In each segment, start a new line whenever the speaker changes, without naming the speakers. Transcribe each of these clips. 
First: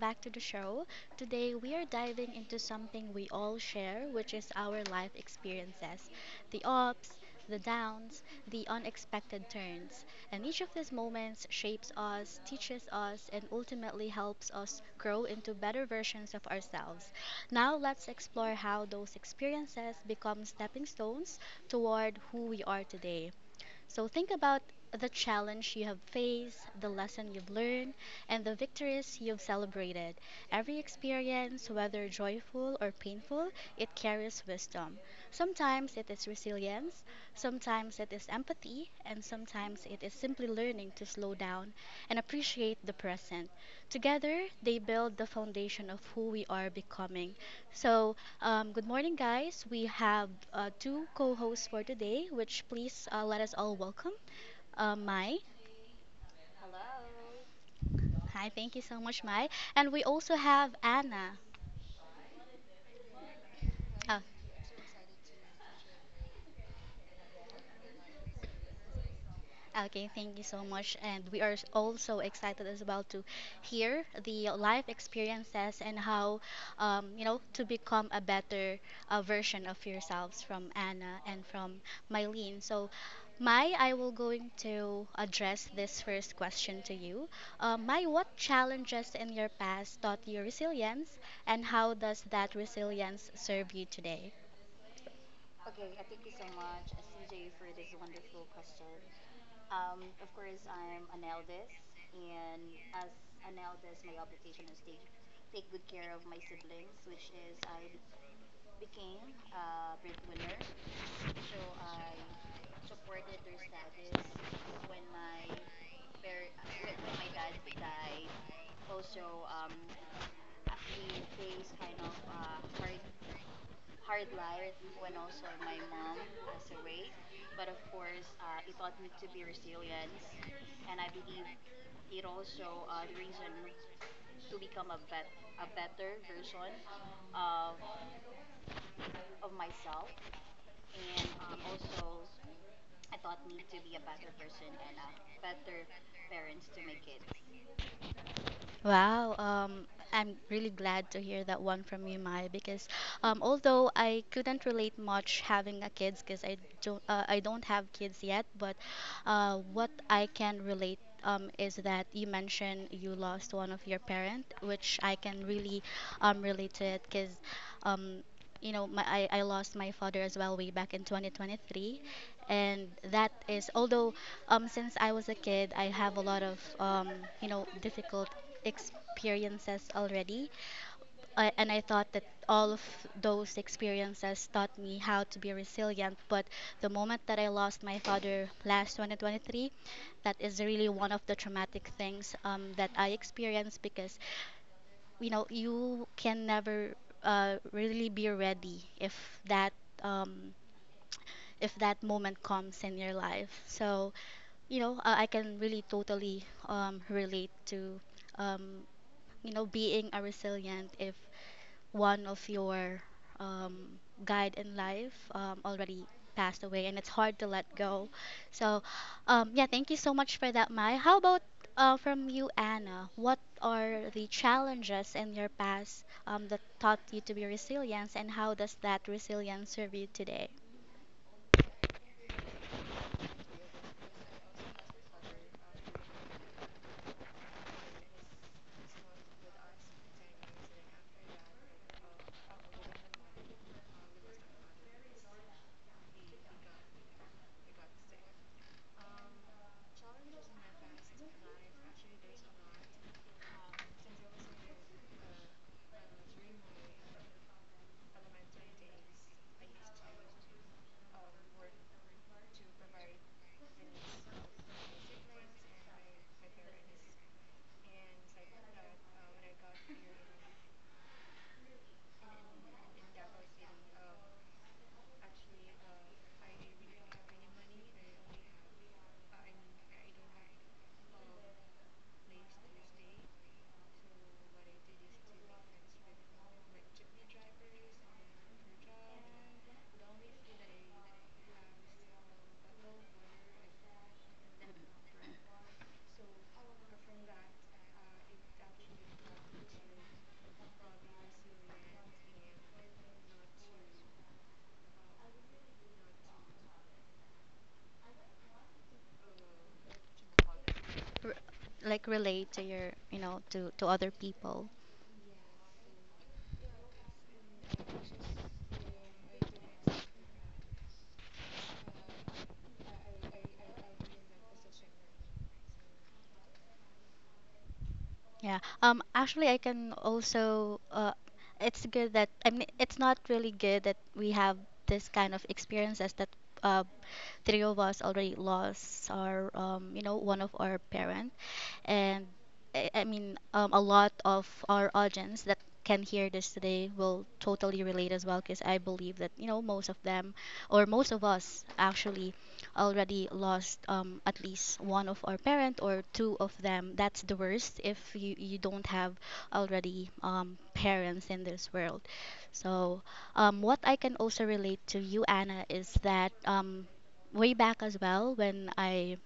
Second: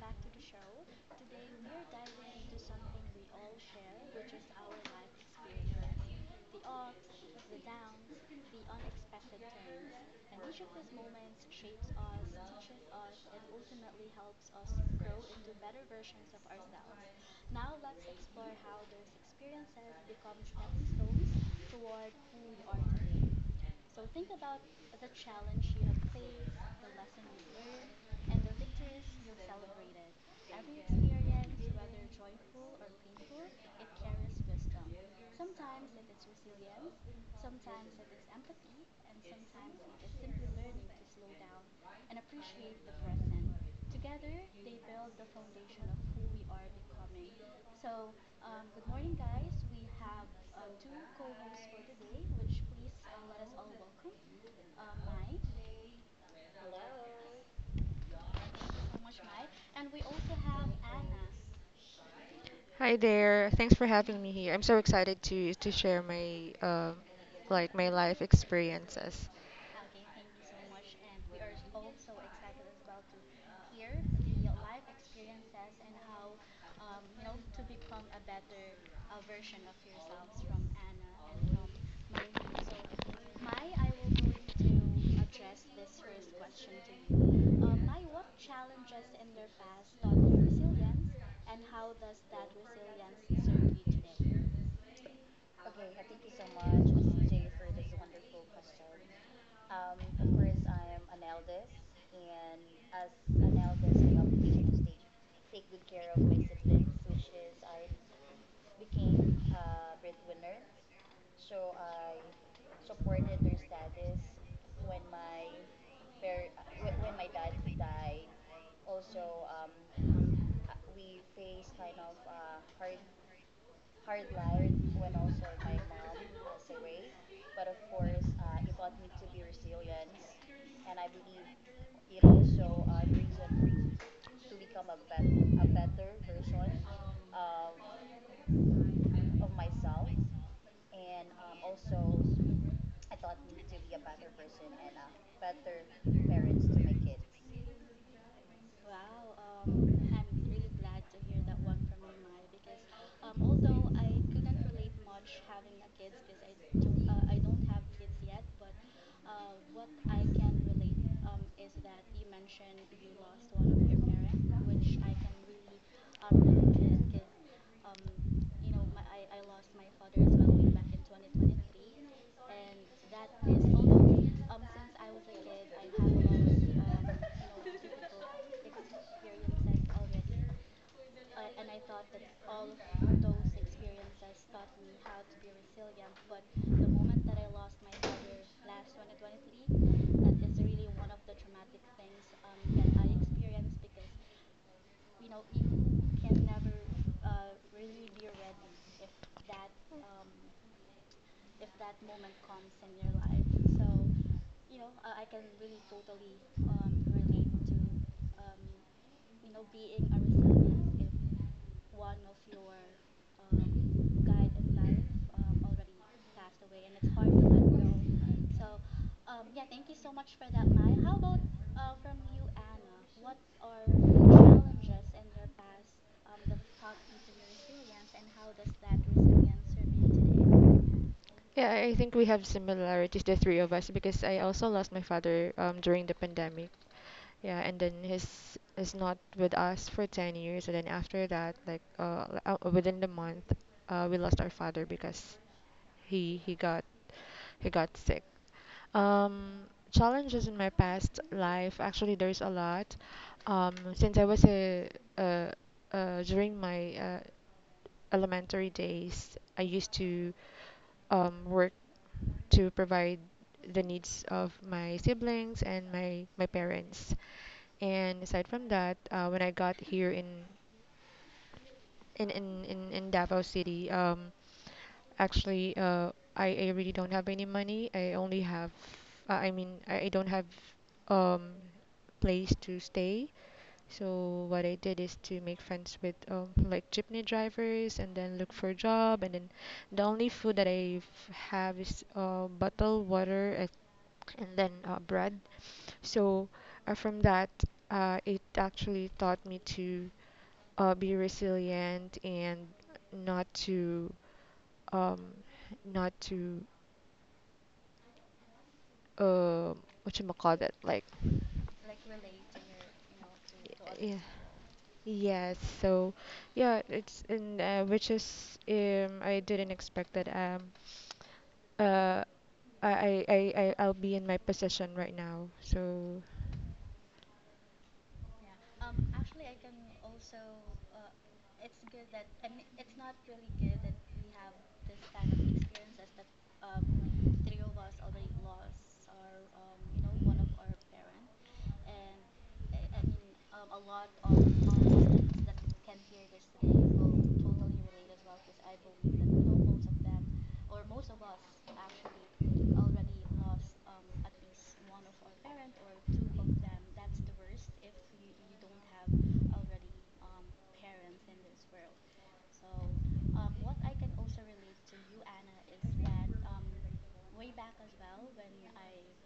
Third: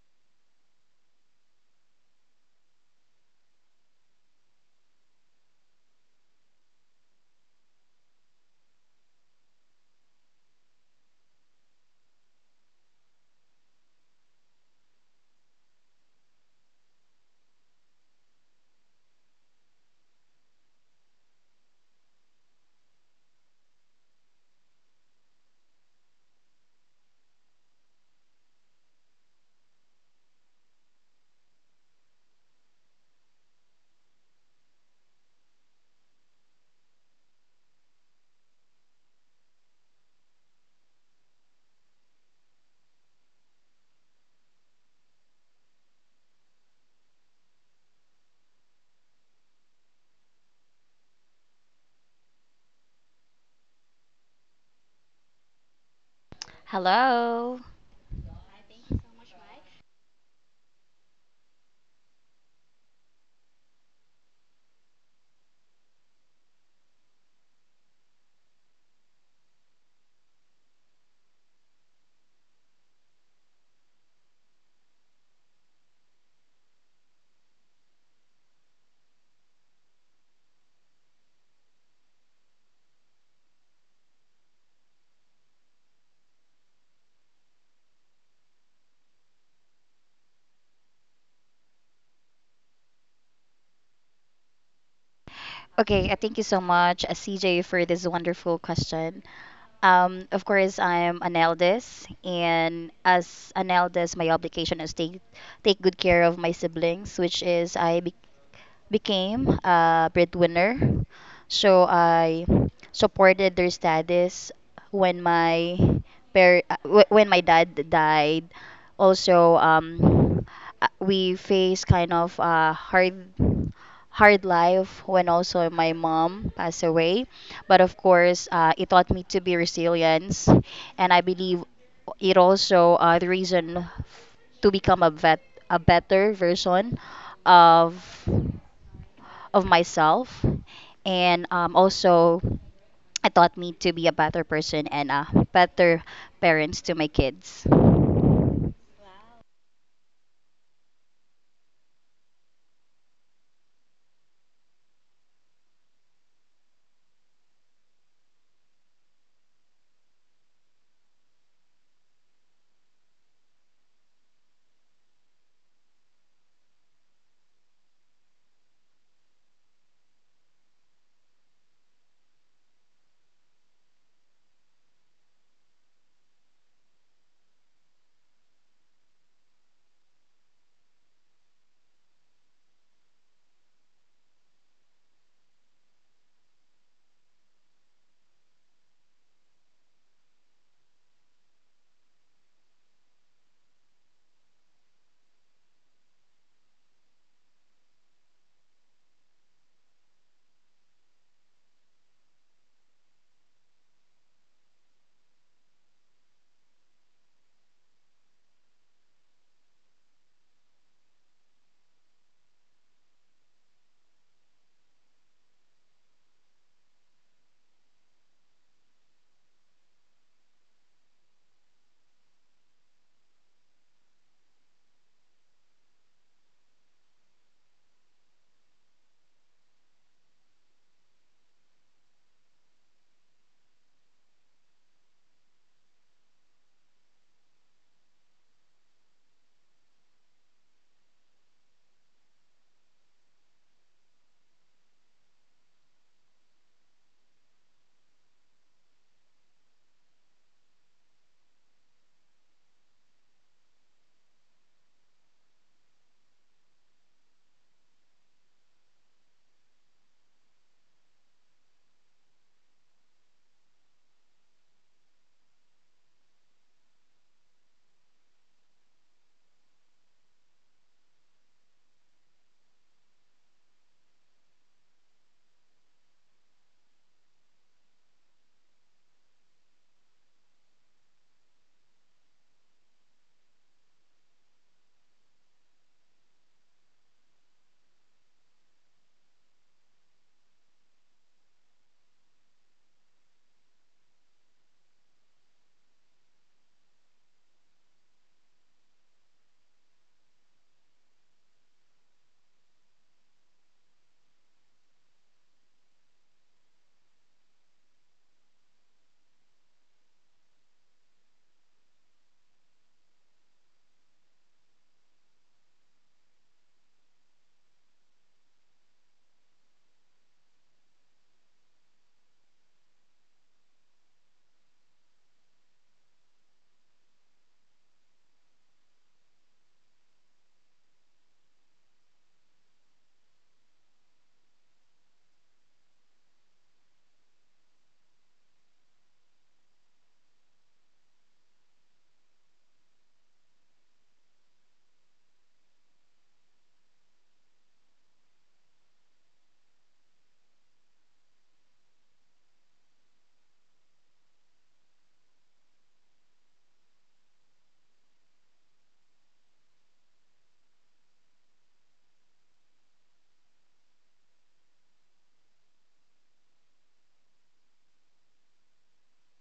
back to the show. Today, we are diving into something we all share, which is our life experiences, the ups, the downs, the unexpected turns. And each of these moments shapes us, teaches us, and ultimately helps us grow into better versions of ourselves. Now, let's explore how those experiences become stepping stones toward who we are today. So think about the challenge you have faced, the lesson you've learned, and the victories you've celebrated. Every experience, whether joyful or painful, it carries wisdom. Sometimes it is resilience, sometimes it is empathy, and sometimes it is simply learning to slow down and appreciate the present. Together, they build the foundation of who we are becoming. So, good morning, guys. We have two co hosts for today, which please let us all welcome Mai.
Hello.
Hi, thank you so much, Mai. And we also have Anna.
Hi there. Thanks for having
Oh.
me here. I'm so excited to share my my life experiences.
Okay, thank you so much. And we are also excited as well to hear the life experiences and how, to become a better version of yourselves from Anna and from Mylene. So, Mai, I will going to address this first question to you. Mai, what challenges in your past taught you resilience, and how does that resilience serve you today?
Okay,
Okay, I
thank you
thank you
so
so
much,
much,
CJ,
CJ,
for
for
this
this
wonderful
wonderful
question.
question.
Of
Of
course,
course,
I am
I'm an
an
eldest,
and
and
as
as
an
an
I always
eldest, my obligation is
take
take good
care
care
of
of my
my siblings,
siblings,
which
which
is
is
I
I became
became
a breadwinner.
so
So I
supported
supported
their
their
status
status
when
when
my
my
uh, when
when
my
my
dad
dad
died.
died. Also, we faced kind of a hard
Hard
hard
life
life
when
when
also
also
my
my
mom
mom
was
passed
sick.
away.
But
But
of
of
course,
course, it
I
taught me to be
resilient
resilience,
and
and
I
I believe
it
it also
also
the
brings up
reason
to
to
become
become
a
a
better
better
version
version
of,
of
of
of
myself
myself,
and
and
also
also
I
it
thought
taught
me
me to be
to
a better
listen
person
and
and a better
parents
parents
to
to
my
my
kids.
kids.
Wow, I'm really glad to hear that one from you, Mai, because although I couldn't relate much having a kids because I don't I don't have kids yet, but what I can relate is that you mentioned you lost one of your parent, which I can really relate to it because um, my, I lost my father as well way back in 2023, and that is although, since I was a kid, I have a lot of difficult experiences already. And I thought that all of those experiences taught me how to be resilient. But the moment that I lost my father last 2023, that is really one of the traumatic things that I experienced because, you can never really be ready if that. Um, if that moment comes in your life. So, I can really totally relate to um, being a resilient if one of your guide in life already passed away, and it's hard to let go. So, yeah, thank you so much for that, Mai. How about from you, Anna, what are the challenges in your past that taught you to be resilient, and how does that resilience serve you today?
Yeah, I think we have similarities, the three of us, because I also lost my father during the pandemic. Yeah, and then he's not with us for 10 years, and then after that, within the month, we lost our father because he he got he got sick. Um, Challenges in my past life, actually, there's a lot. Since I was a, during my elementary days, I used to work to provide the needs of my siblings and my parents. And aside from that, when I got here in Davao City. Actually, uh, I really don't have any money. I only have, I mean, I don't have um place to stay. So what I did is to make friends with like jeepney drivers and then look for a job, and then the only food that I have is bottled water and then bread. So from that, it actually taught me to be resilient and not to um, not to uh, whatchamacallit, like,
R- like relate to your to other
yeah.
people.
Yes, so yeah, it's in which is I didn't expect that uh I'll be in my position right now. So
Yeah. Actually, I can also. It's good that, I mean, it's not really good that we have this kind of experiences, that uh, three of us already lost our one of our parent, and I mean, a lot of our audience that can hear this today will totally relate as well, because I believe that most of them, or most of us actually, already lost, at least one of our parent or two of them. That's the worst, if you don't have already parents in this world. So, what I can also relate to you, Anna, is that way back as well, when I,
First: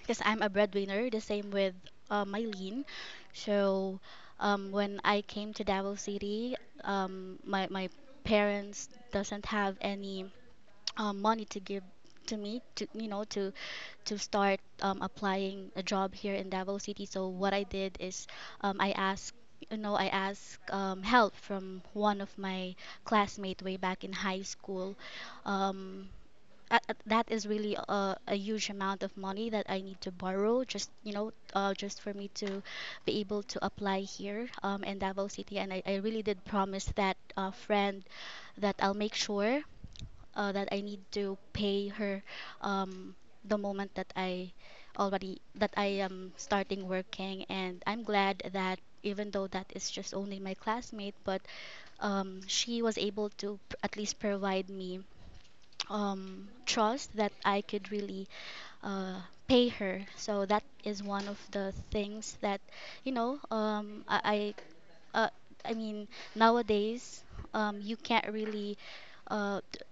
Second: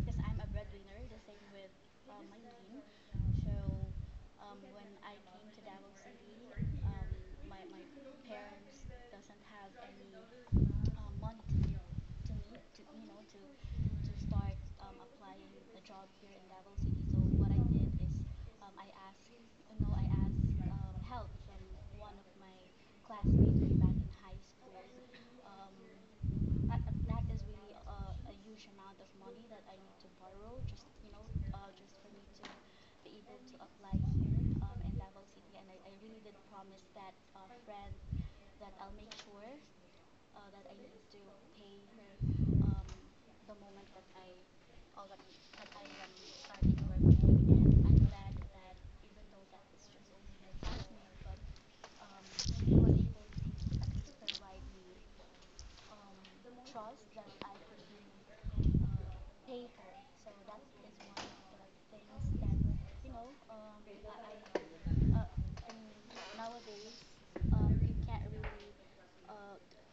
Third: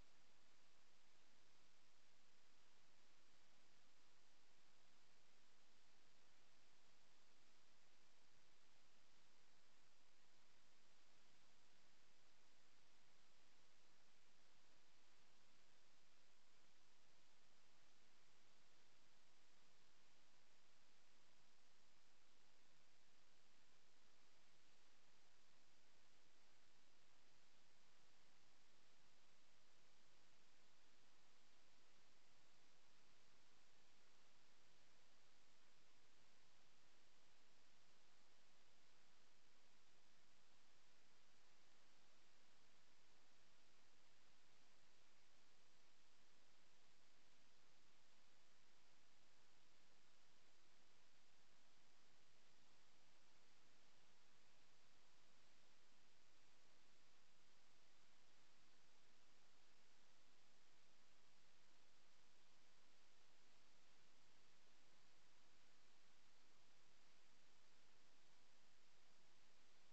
because I'm a breadwinner, the same with Mylene. So, when I came to Davao City, my parents doesn't have any money to give to me to to start applying a job here in Davao City. So what I did is, um, I asked I asked help from one of my classmates way back in high school. Um, that is really a huge amount of money that I need to borrow, just just for me to be able to apply here in Davao City, and I really did promise that friend that I'll make sure, that I need to pay her um, the moment that I already that I am starting working, and I'm glad that, even though that is just only my classmate, but she was able to at least provide me trust that I could really uh, pay her. So that is one of the things that you know um, I, I uh, I mean, nowadays you can't really uh, th-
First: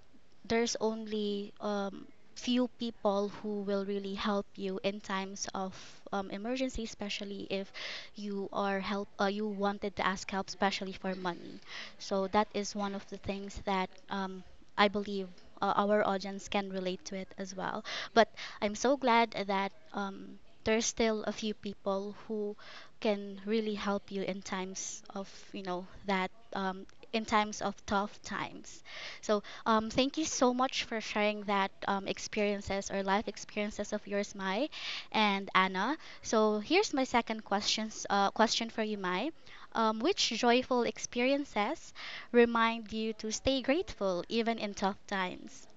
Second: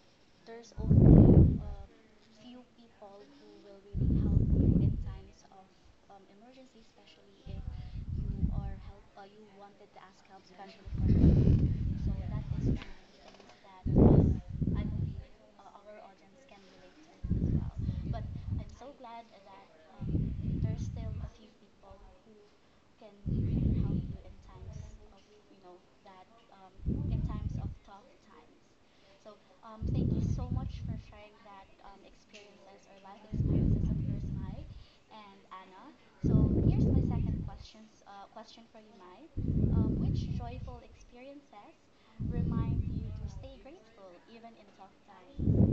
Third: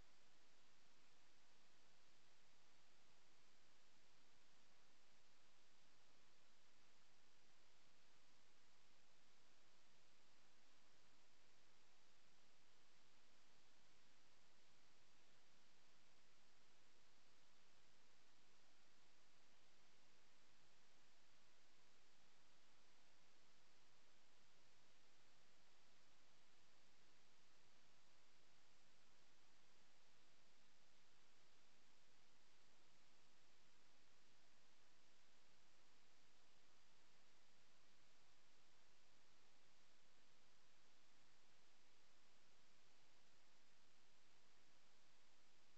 there's only few people who will really help you in times of emergency, especially if you wanted to ask help, especially for money. So that is one of the things that, I believe, our audience can relate to it as well. But I'm so glad that there's still a few people who can really help you in times of, you know that in times of tough times. So, thank you so much for sharing that, experiences or life experiences of yours, Mai and Anna. So here's my second question for you, Mai. Which joyful experiences remind you to stay grateful even in tough times?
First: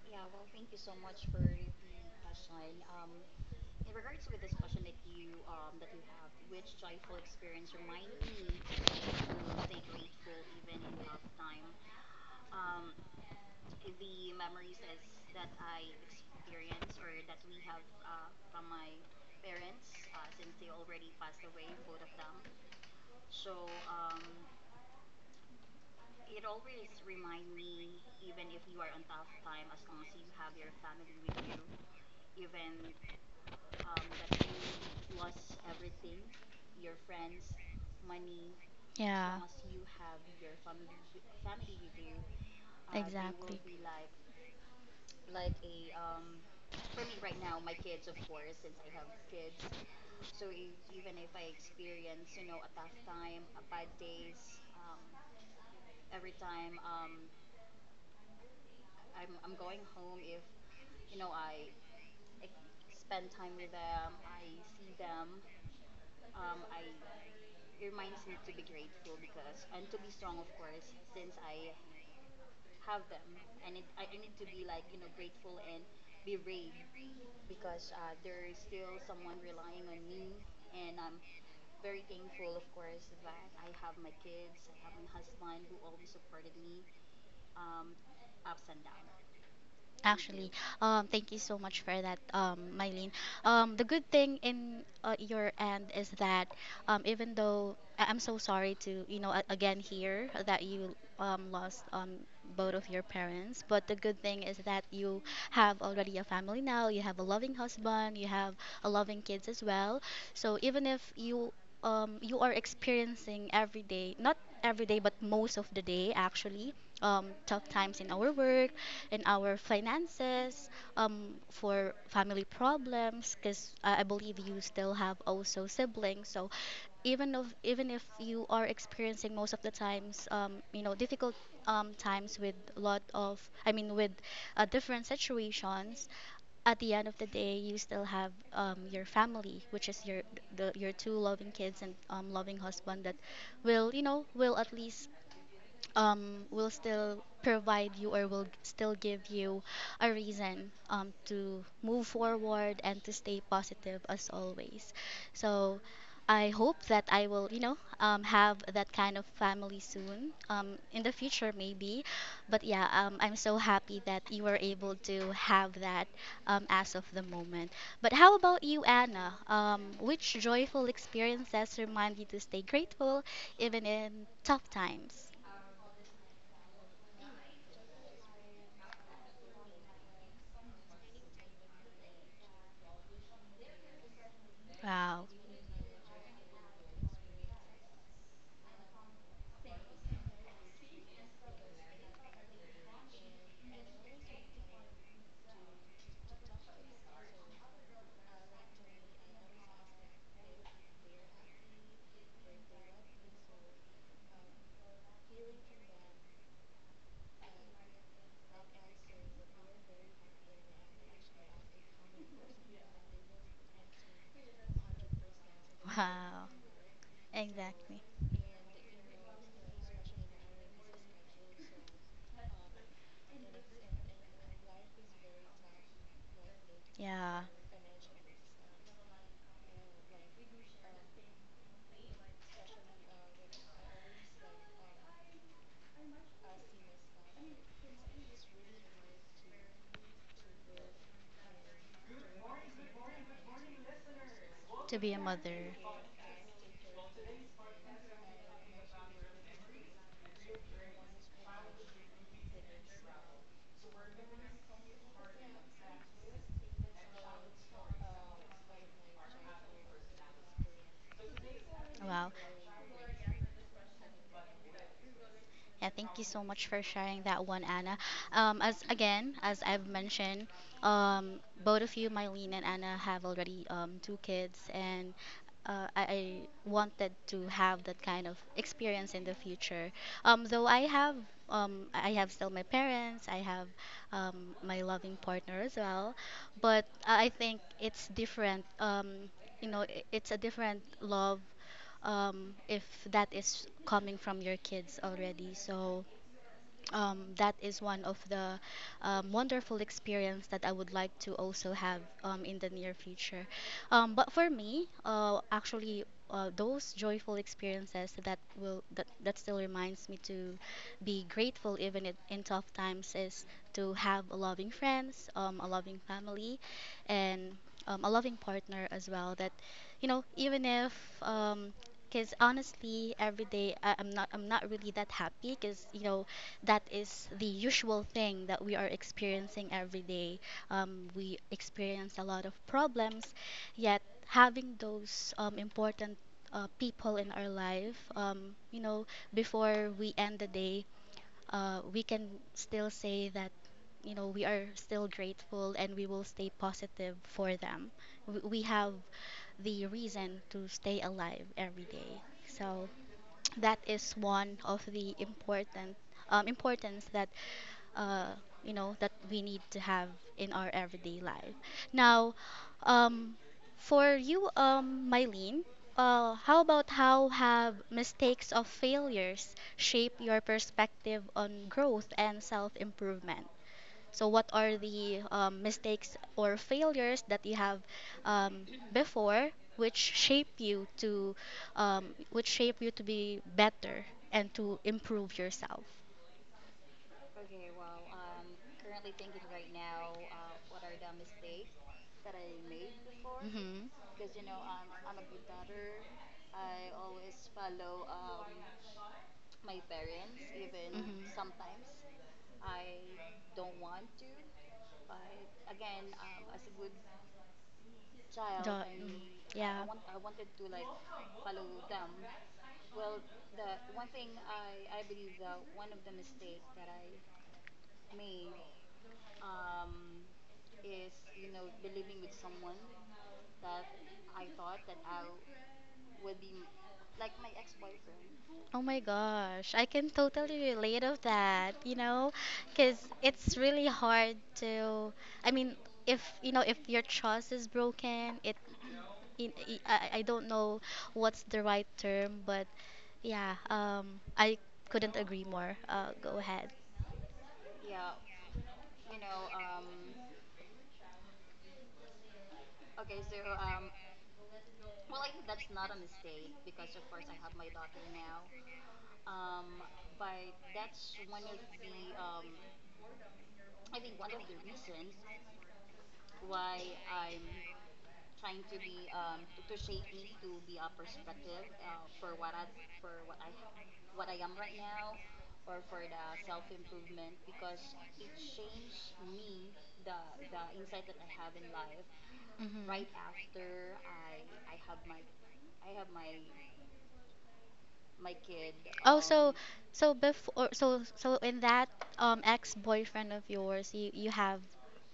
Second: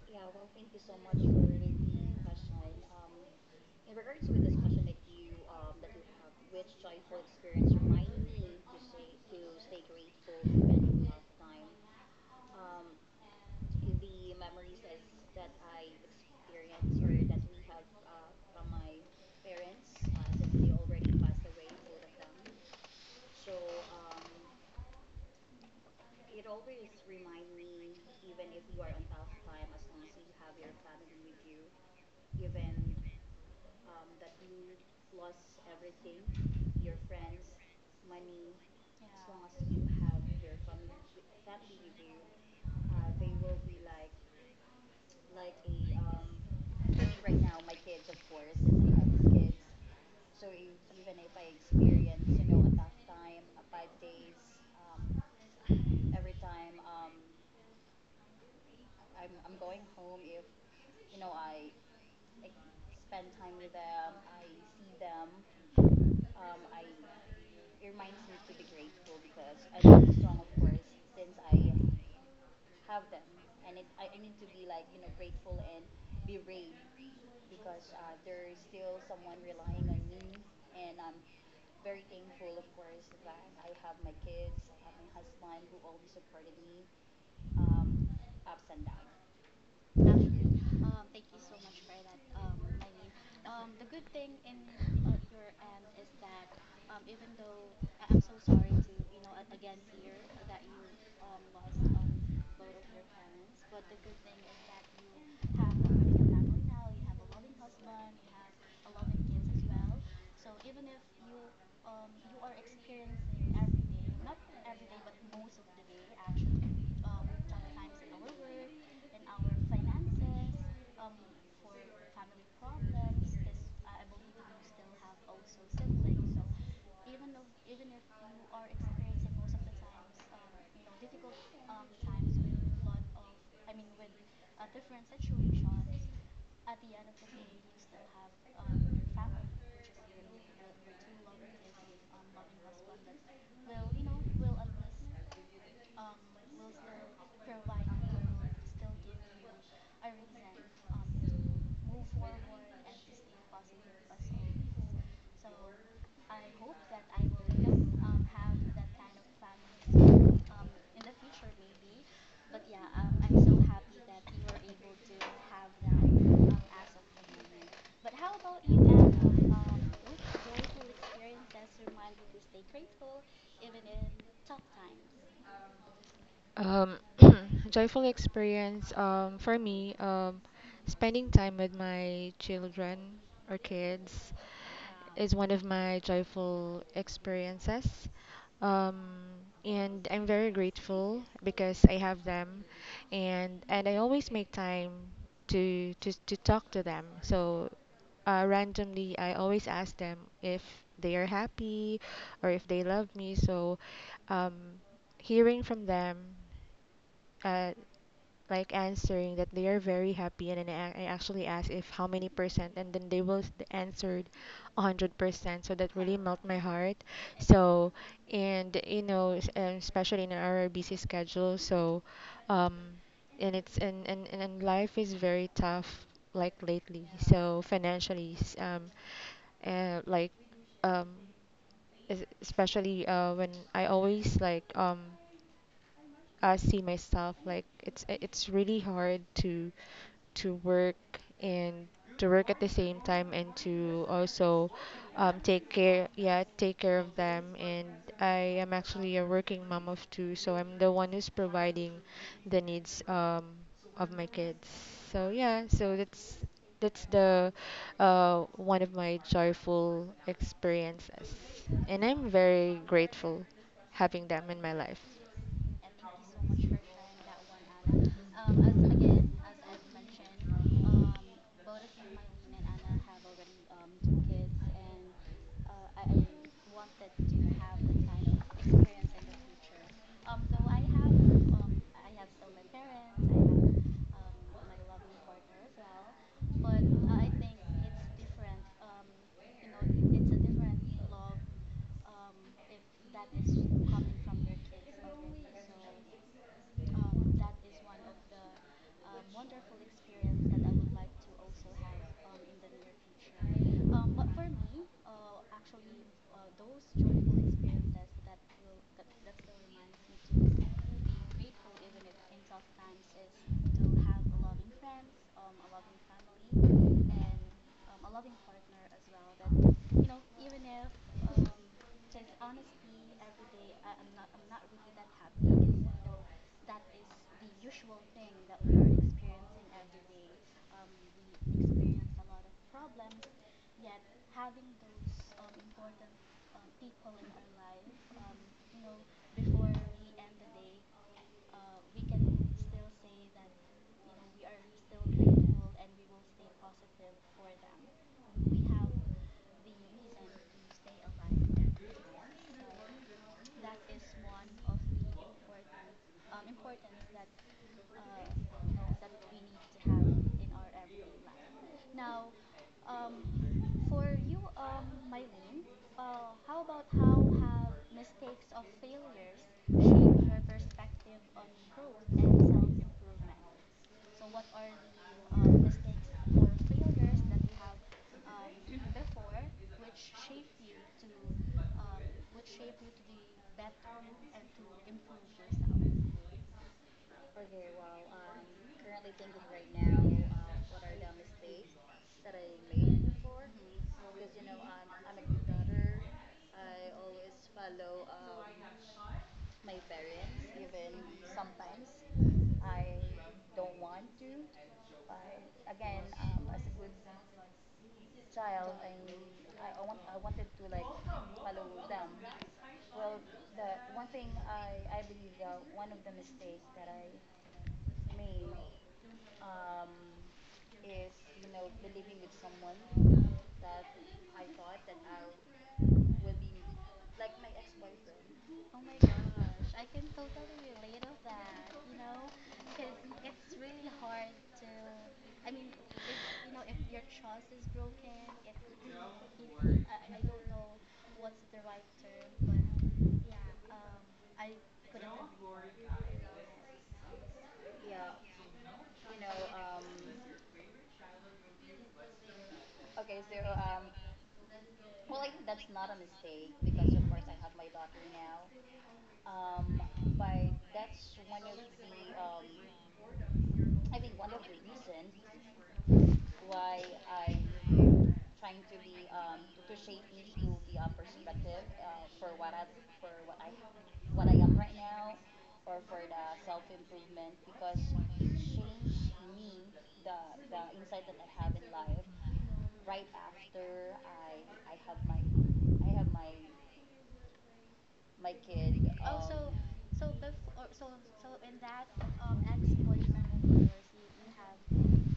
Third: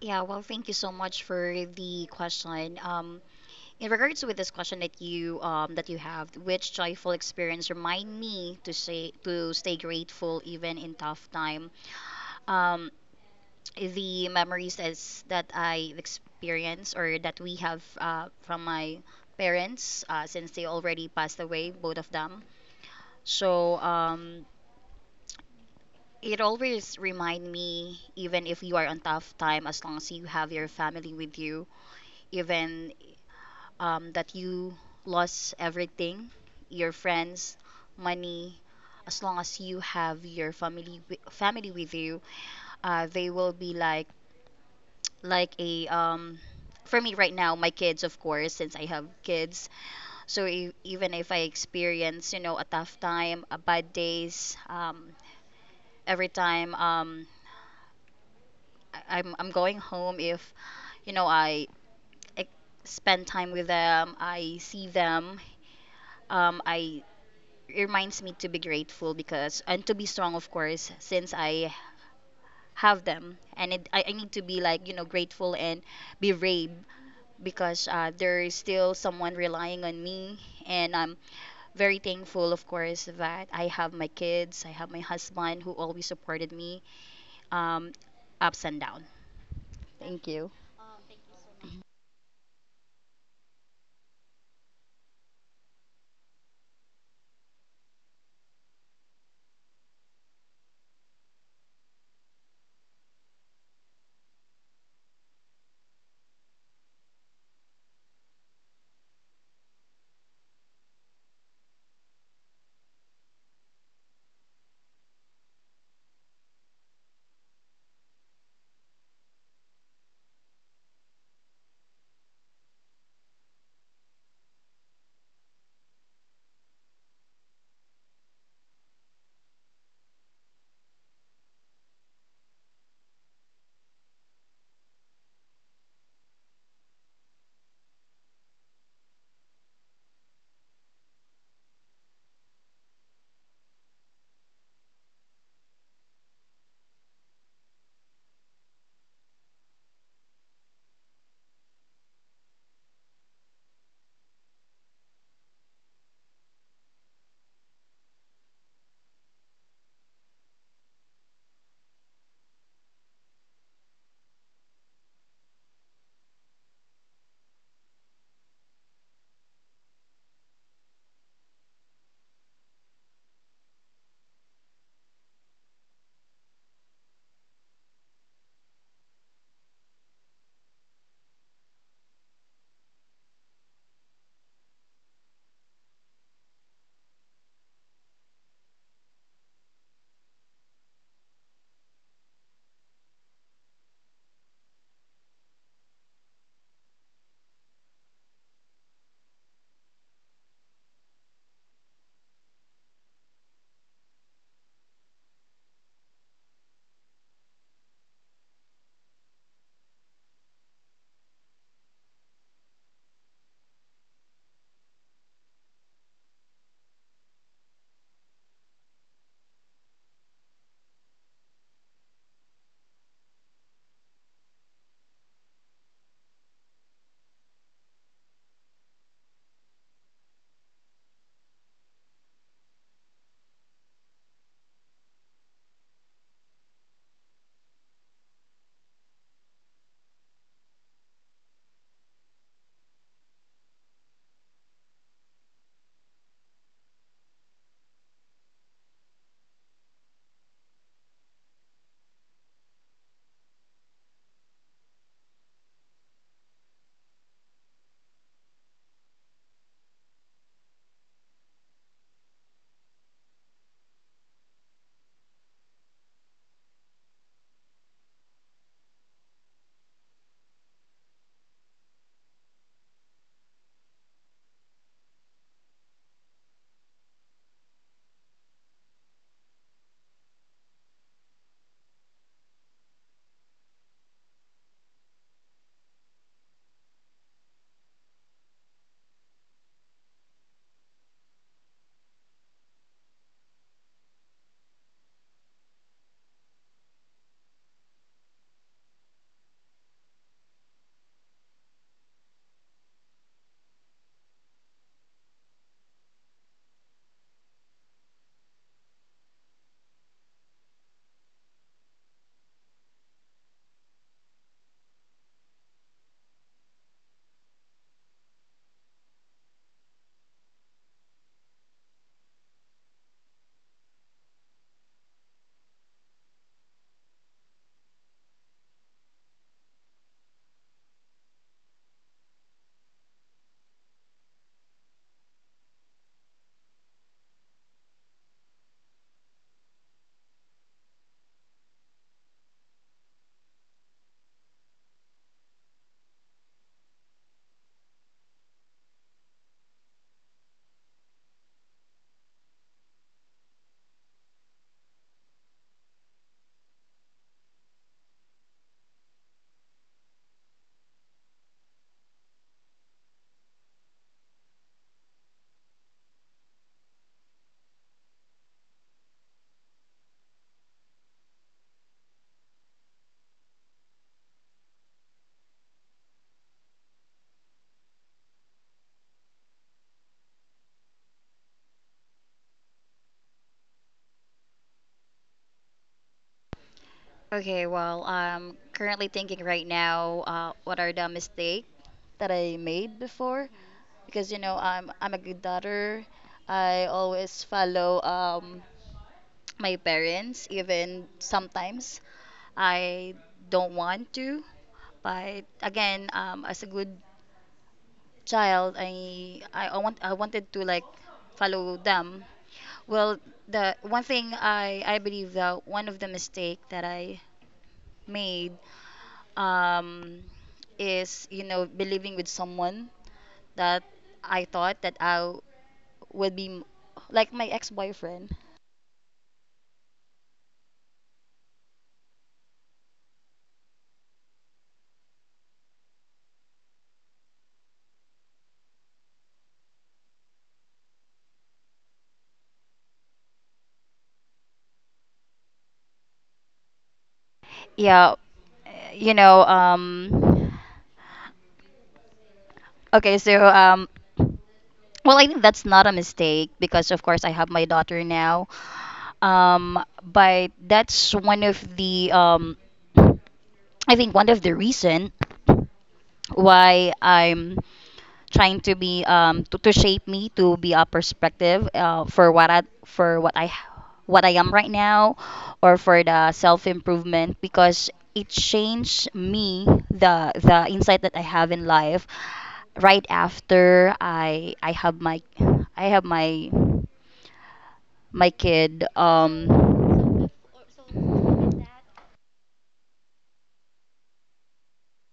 Yeah, well, thank you so much for the question. In
in
regards
regards
with
with
this
this
question
question
that you um, that
that
you
you
have,
have, which
which joyful
joyful
experience
experience
remind
remind me
me to
to say
say
to
to stay
stay grateful
grateful even in
even in tough
tough
time?
time? Um,
Um,
the
the
memories
memories as
as that
that I
I experienced
experienced or
or that
that
we
we
have
have
from
from my
my
parents,
parents, since
since
they
they
already
already
passed
passed away,
away, both
both
of
of
them.
them. So
So
um,
it
it always
always remind
reminds me,
me, even
even
if
if
you
you
are
are
on
on tough
tough time,
time, as
as long
long
as
as
you
you
have
have
your
your
family
family
with
with you,
you,
even
even that
that
you
you
lost
lost everything,
everything, your
your friends,
friends,
money,
money, as long
Yeah,
long
as
as
you
you have
have your
your
family
family
with
with you,
you, they
they
will
will
exactly.
be
be
like
like
a
a for
for
me
me right
right
now,
now,
my
my
kids,
kids, of
of course,
course,
since I
since I
have
have kids.
kids. So
So
e-
e
even
even
if
if
I
I experience,
experience, you
you
know,
know,
a
a tough
tough
time,
time, a
a bad
bad
days,
days,
um,
every
every
time.
time
Um, I- I'm I'm
I'm
going
going
home
home
if
if,
you
you
know
know,
I, I
I
spend
spend
time
time
with
with them,
them,
I
I see
see them,
them.
I,
I it
it reminds
reminds me
me
to
to
be
be
grateful
grateful because
because and to
I'm
be strong,
strong,
of
of course,
course, since
since I
I
have
have
them,
them, and
and it,
it, I I
I
need
need
to
to
be
be like
like you
you
know
know
grateful
grateful and
and be
be
brave
brave
because,
because
there is
there's
still
still
someone
someone
relying
relying on
on
me,
me,
and
and I'm
I'm
very
very
thankful,
thankful,
of
of
course,
course, that
that I
I
have
have
my
my kids.
kids, I
I
have
have
my
my
husband
husband
who
who
always
always
supported
supported
me,
me
um,
um,
ups
ups
and
and
down.
down.
Thank you.
Actually, thank you so much for that, Mylene. The good thing in your end is that, even though I'm so sorry to, again hear that you lost, both of your parents, but the good thing is that you have already a family now, you have a loving husband, you have a loving kids as well. So even if you are experiencing every day, not every day, but most of the day actually, tough times in our work, in our finances, for family problems. Because I believe you still have also siblings, so even if you are experiencing most of the times, difficult times with a lot of, I mean, with different situations. At the end of the day, you still have your family, which is your two loving kids and loving husband that will, will at least, will still provide you or will still give you a reason, to move forward and to stay positive as always. So I hope that I will, have that kind of family soon, in the future, maybe. But yeah, I'm so happy that you were able to have that, as of the moment. But how about you, Anna? Which joyful experiences remind you to stay grateful even in tough times?
Um, Joyful experience for me, spending time with my children or kids
Wow.
is one of my joyful experiences. Um, and I'm very grateful because I have them, and I always make time to talk to them. So randomly, I always ask them if they are happy or if they love me. So, um, hearing from them uh, like answering that they are very happy, and then I I actually asked if how many percent, and then they answered 100% so that really melt
Wow.
my heart. So
Exactly.
and you know especially in our busy schedule, so um and it's and life is very tough like lately,
Yeah.
so financially uh, like um especially when I always I see myself like it's really hard to work and to work at the same time and to also
To be a
take
mother.
care, yeah, take care of them. And I am actually a working mom of two, so I'm the one who's providing the needs of my kids. So yeah, so that's the one of my joyful experiences, and I'm
Wow.
very grateful having them in my life.
Yeah, thank you so much for sharing that one, Anna. As again, as I've mentioned, both of you, Mylene and Anna, have already two kids, and I wanted to have that kind of experience in the future. Though I have still my parents, I have my loving partner as well, but I think it's different. It's a different love, if that is coming from your kids already. So, that is one of the, wonderful experience that I would like to also have in the near future. But for me, actually, those joyful experiences that still reminds me to be grateful, even in tough times, is to have a loving friends, a loving family, and a loving partner as well. That, even if um, because honestly every day I'm not really that happy because that is the usual thing that we are experiencing every day. We experience a lot of problems, yet having those important people in our life, before we end the day, we can still say that, we are still grateful and we will stay positive for them. We have the reason to stay alive every day. So that is one of the important, importance that, uh, that we need to have in our everyday life. Now, um, for you, Mylene, how have mistakes of failures shape your perspective on growth and self improvement? So, what are the mistakes or failures that you have um, before, which shape you to, which shape you to be better and to improve yourself?
So okay,
Okay,
well,
well,
I'm
I'm
currently
currently
thinking
thinking
right
right
now,
now,
what
what
are
are
the
the mistake
mistakes that
that
I
I made
made before?
before
Hmm.
Well, because
because
you
you
know,
know I'm
I'm
a
a good
good
daughter.
daughter. I
I always
always
follow.
follow
My
my
parents,
parents,
even
even
sometimes
Hmm.
sometimes
I
I don't
don't want
want
to.
to.
But
But
again,
again,
as
as
a
a good
good
The,
child,
child,
I
and mm,
I
yeah.
want I
I wanted
wanted
to
to
like
like
follow
follow
them.
them.
Well,
Well,
the
the one
one thing
thing I
I
I
believe
believe
that
that
one
one
of
of
the
the mistake
mistakes
that
that I
I
made
made,
um,
um,
is,
is you
you know,
know
believing
believing with
with someone
someone
that
that
I
I
thought
thought
that
that
I
I
will
would be
be like
like
my
my
ex-boyfriend.
ex-boyfriend.
Oh my gosh, I can totally relate of that, because it's really hard to. I mean, if your trust is broken, it. In, I don't know what's the right term, but yeah, I couldn't agree more. Go ahead.
Yeah.
Yeah, you know.
um, ag-
Okay, so um, well,
well,
I think that's not a mistake
because
because of
of course,
course I have my daughter now.
um,
Um,
by, I
but that's one
was
of
really,
the I
like
think one of the
trying
reason
to do
why I'm
uh,
trying to to shape me to be a perspective, for
I what
what
I
I
am
am right
right now
now or for the self improvement
because
because it
change
changed
me
me the insight that I have
having
in life
Hmm.
right
right after
I have my
I
I
have
have my
my
kid.
kid
Oh,
um.
so before so in that ex-boyfriend of yours, you have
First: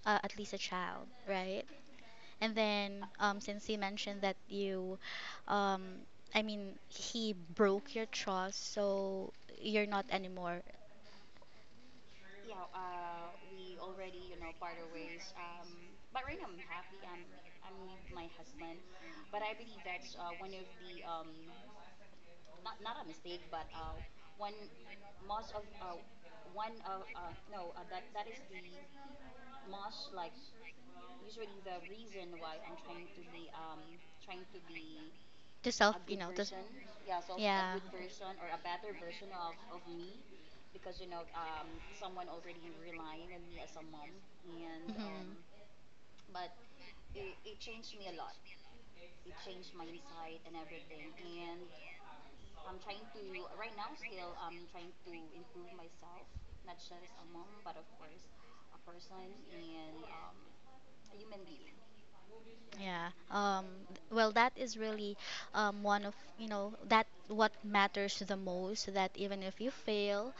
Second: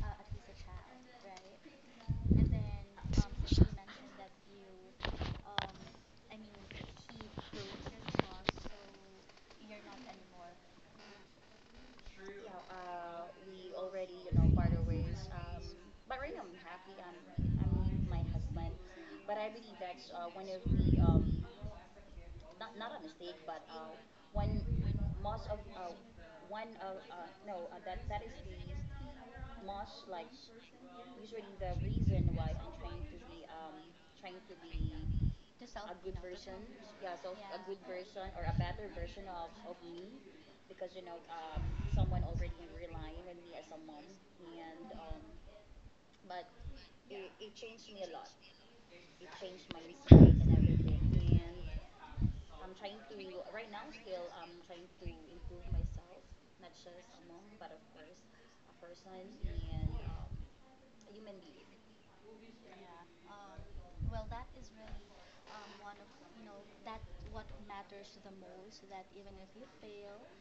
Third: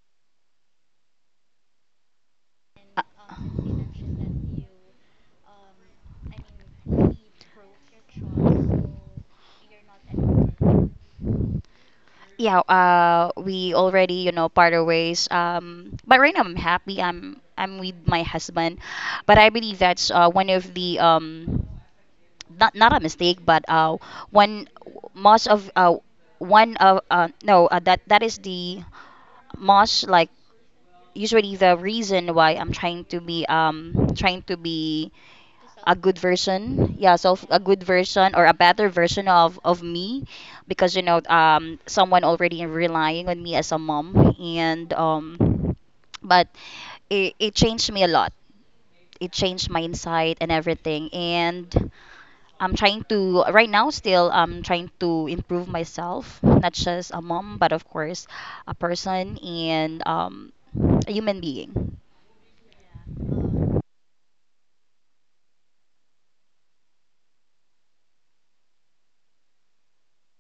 at least a child, right? And then since you mentioned that you um I mean he broke your trust, so you're not anymore
Yeah,
We
we
already
already, you
you know
know,
part
part our
of ways.
ways.
um
But right now I'm
I'm,
happy. I'm
I
with
mean my
my
husband,
husband. But
but
I
I
believe that's, one
have
of
the
the not not a mistake, but
when money is
one
based much,
most of one of no, that that is
usually
the most like usually
the
the
reason
reason why
why
I'm
I'm trying
trying
to
to
um, be
be
to self,
a
you
good
know, to.
version, yeah, so a
Yeah.
good version or a better version of
of
of
me,
me because you know
um, someone
someone
already
already
enriched
relying on me as a mom
me,
and
and
Mhm.
but it changed me a lot,
it
it
changed
changed my
my life
insight and
and
everything,
everything.
and I'm trying to right now still I'm trying to improve myself, not just a mom, but of course a person
And
and, a human being.
and
Yeah. Well, that is really one of, that what matters the most, so that even if you fail,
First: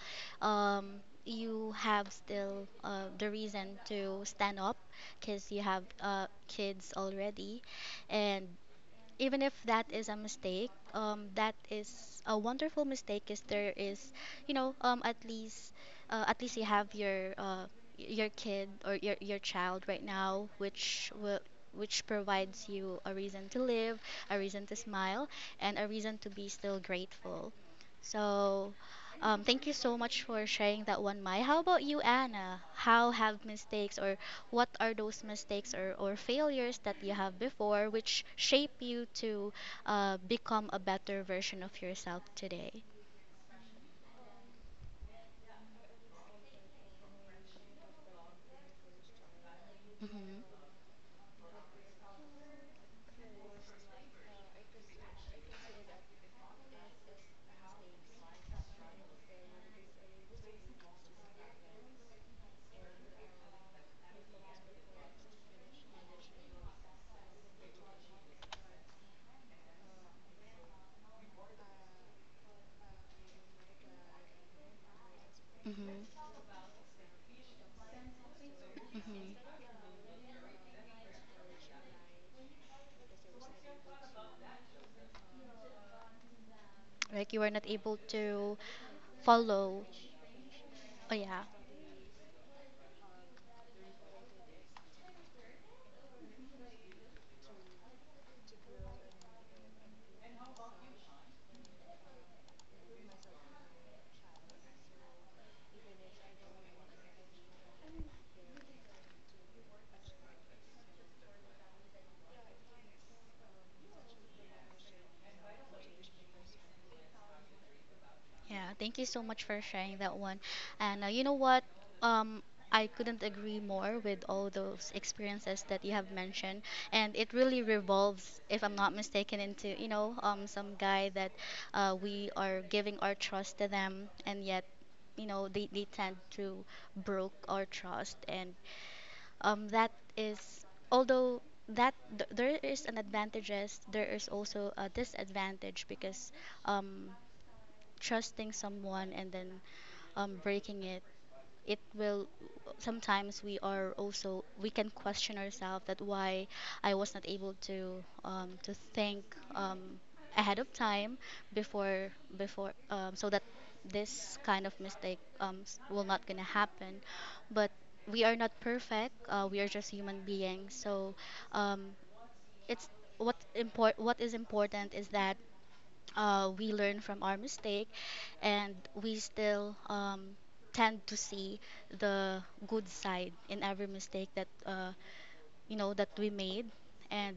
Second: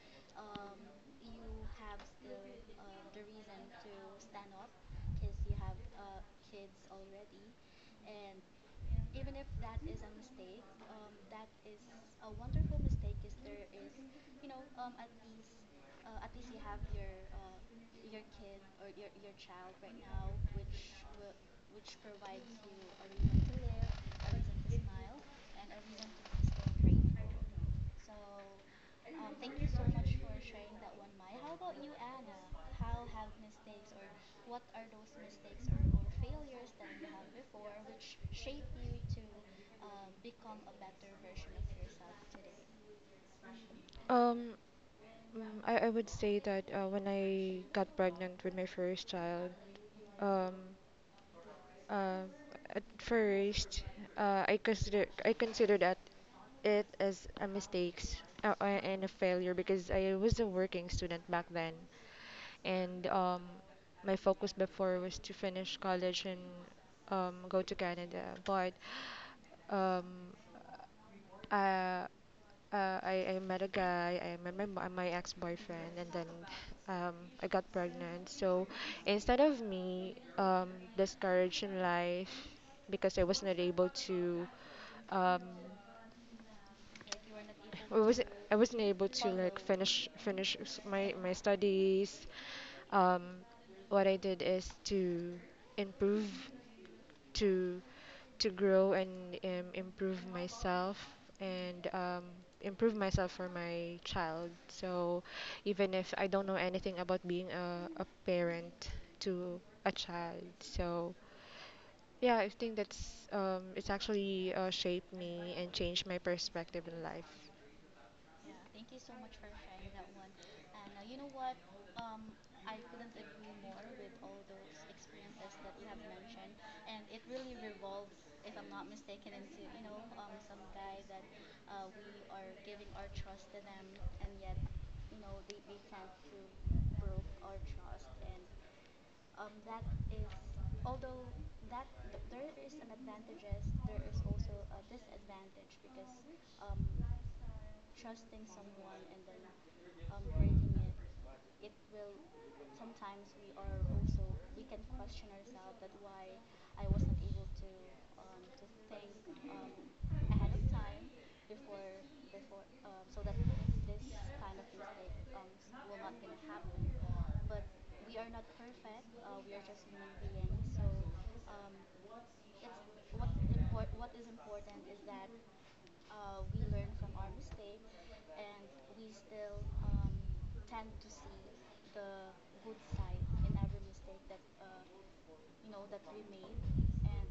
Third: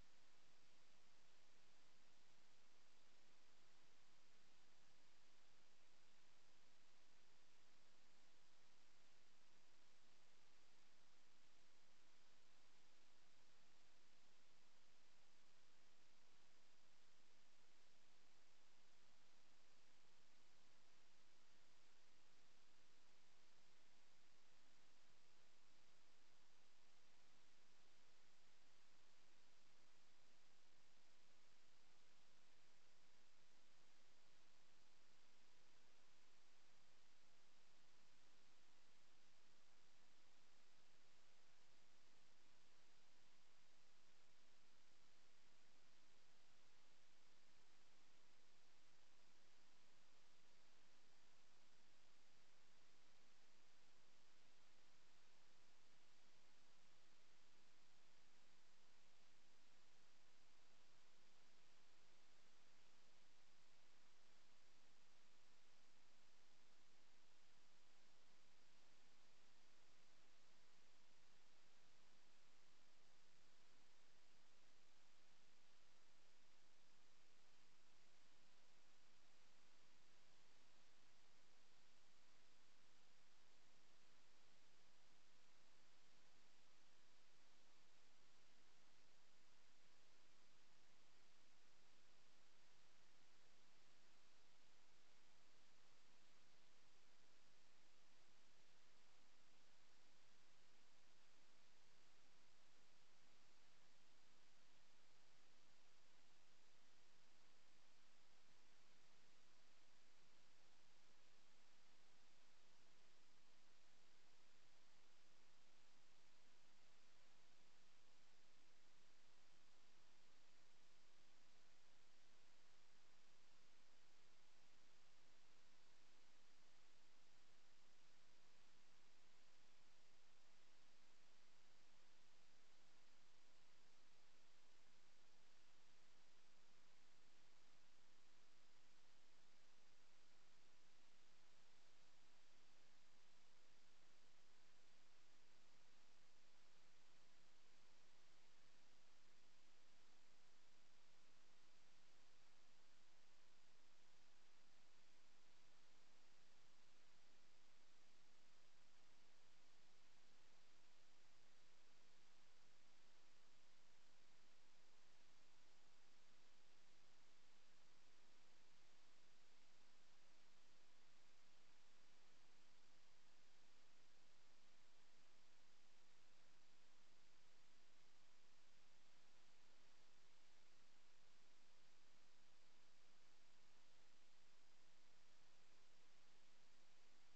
you have still the reason to stand up because you have kids already. And even if that is a mistake, that is a wonderful mistake. Is there is, you know, at least you have your kid or your child right now, which provides you a reason to live, a reason to smile, and a reason to be still grateful. So thank you so much for sharing that one, Mai. How about you, Anna? How have mistakes, or what are those mistakes or failures that you have before, which shape you to become a better version of yourself today?
Um, I would say that when I got pregnant with my first child, um,
Hmm.
uh, at first, I consider that it as a mistake and a failure because I was a working student back then, and my focus before was to finish college and go to Canada. But um, uh, I met a guy, I met my
Hmm.
ex-boyfriend, and then um, I got pregnant. So instead
Hmm.
of me discouraged in life because I was not able to, um,
Like you were not
I
able
was I
to
wasn't able to like
follow.
my
Oh,
my
yeah.
studies. Um, what I did is to improve to to grow and and um, improve myself for my child. So even if I don't know anything about being a parent to a child. So yeah, I think that's it's actually shaped me and changed my perspective in life.
Yeah, thank you so much for sharing that one. And you know what? Um, I couldn't agree more with all those experiences that you have mentioned, and it really revolves, if I'm not mistaken, into some guy that we are giving our trust to them, and yet they tend to broke our trust, and that is, although that there is an advantages, there is also a disadvantage because um, trusting someone and then breaking it will, sometimes we are also, we can question ourselves that why I was not able to to think um, ahead of time before so that this kind of mistake will not gonna happen, but we are not perfect, we are just human beings. So um, it's what is important is that we learn from our mistake, and we still tend to see the good side in every mistake that you know that we made, and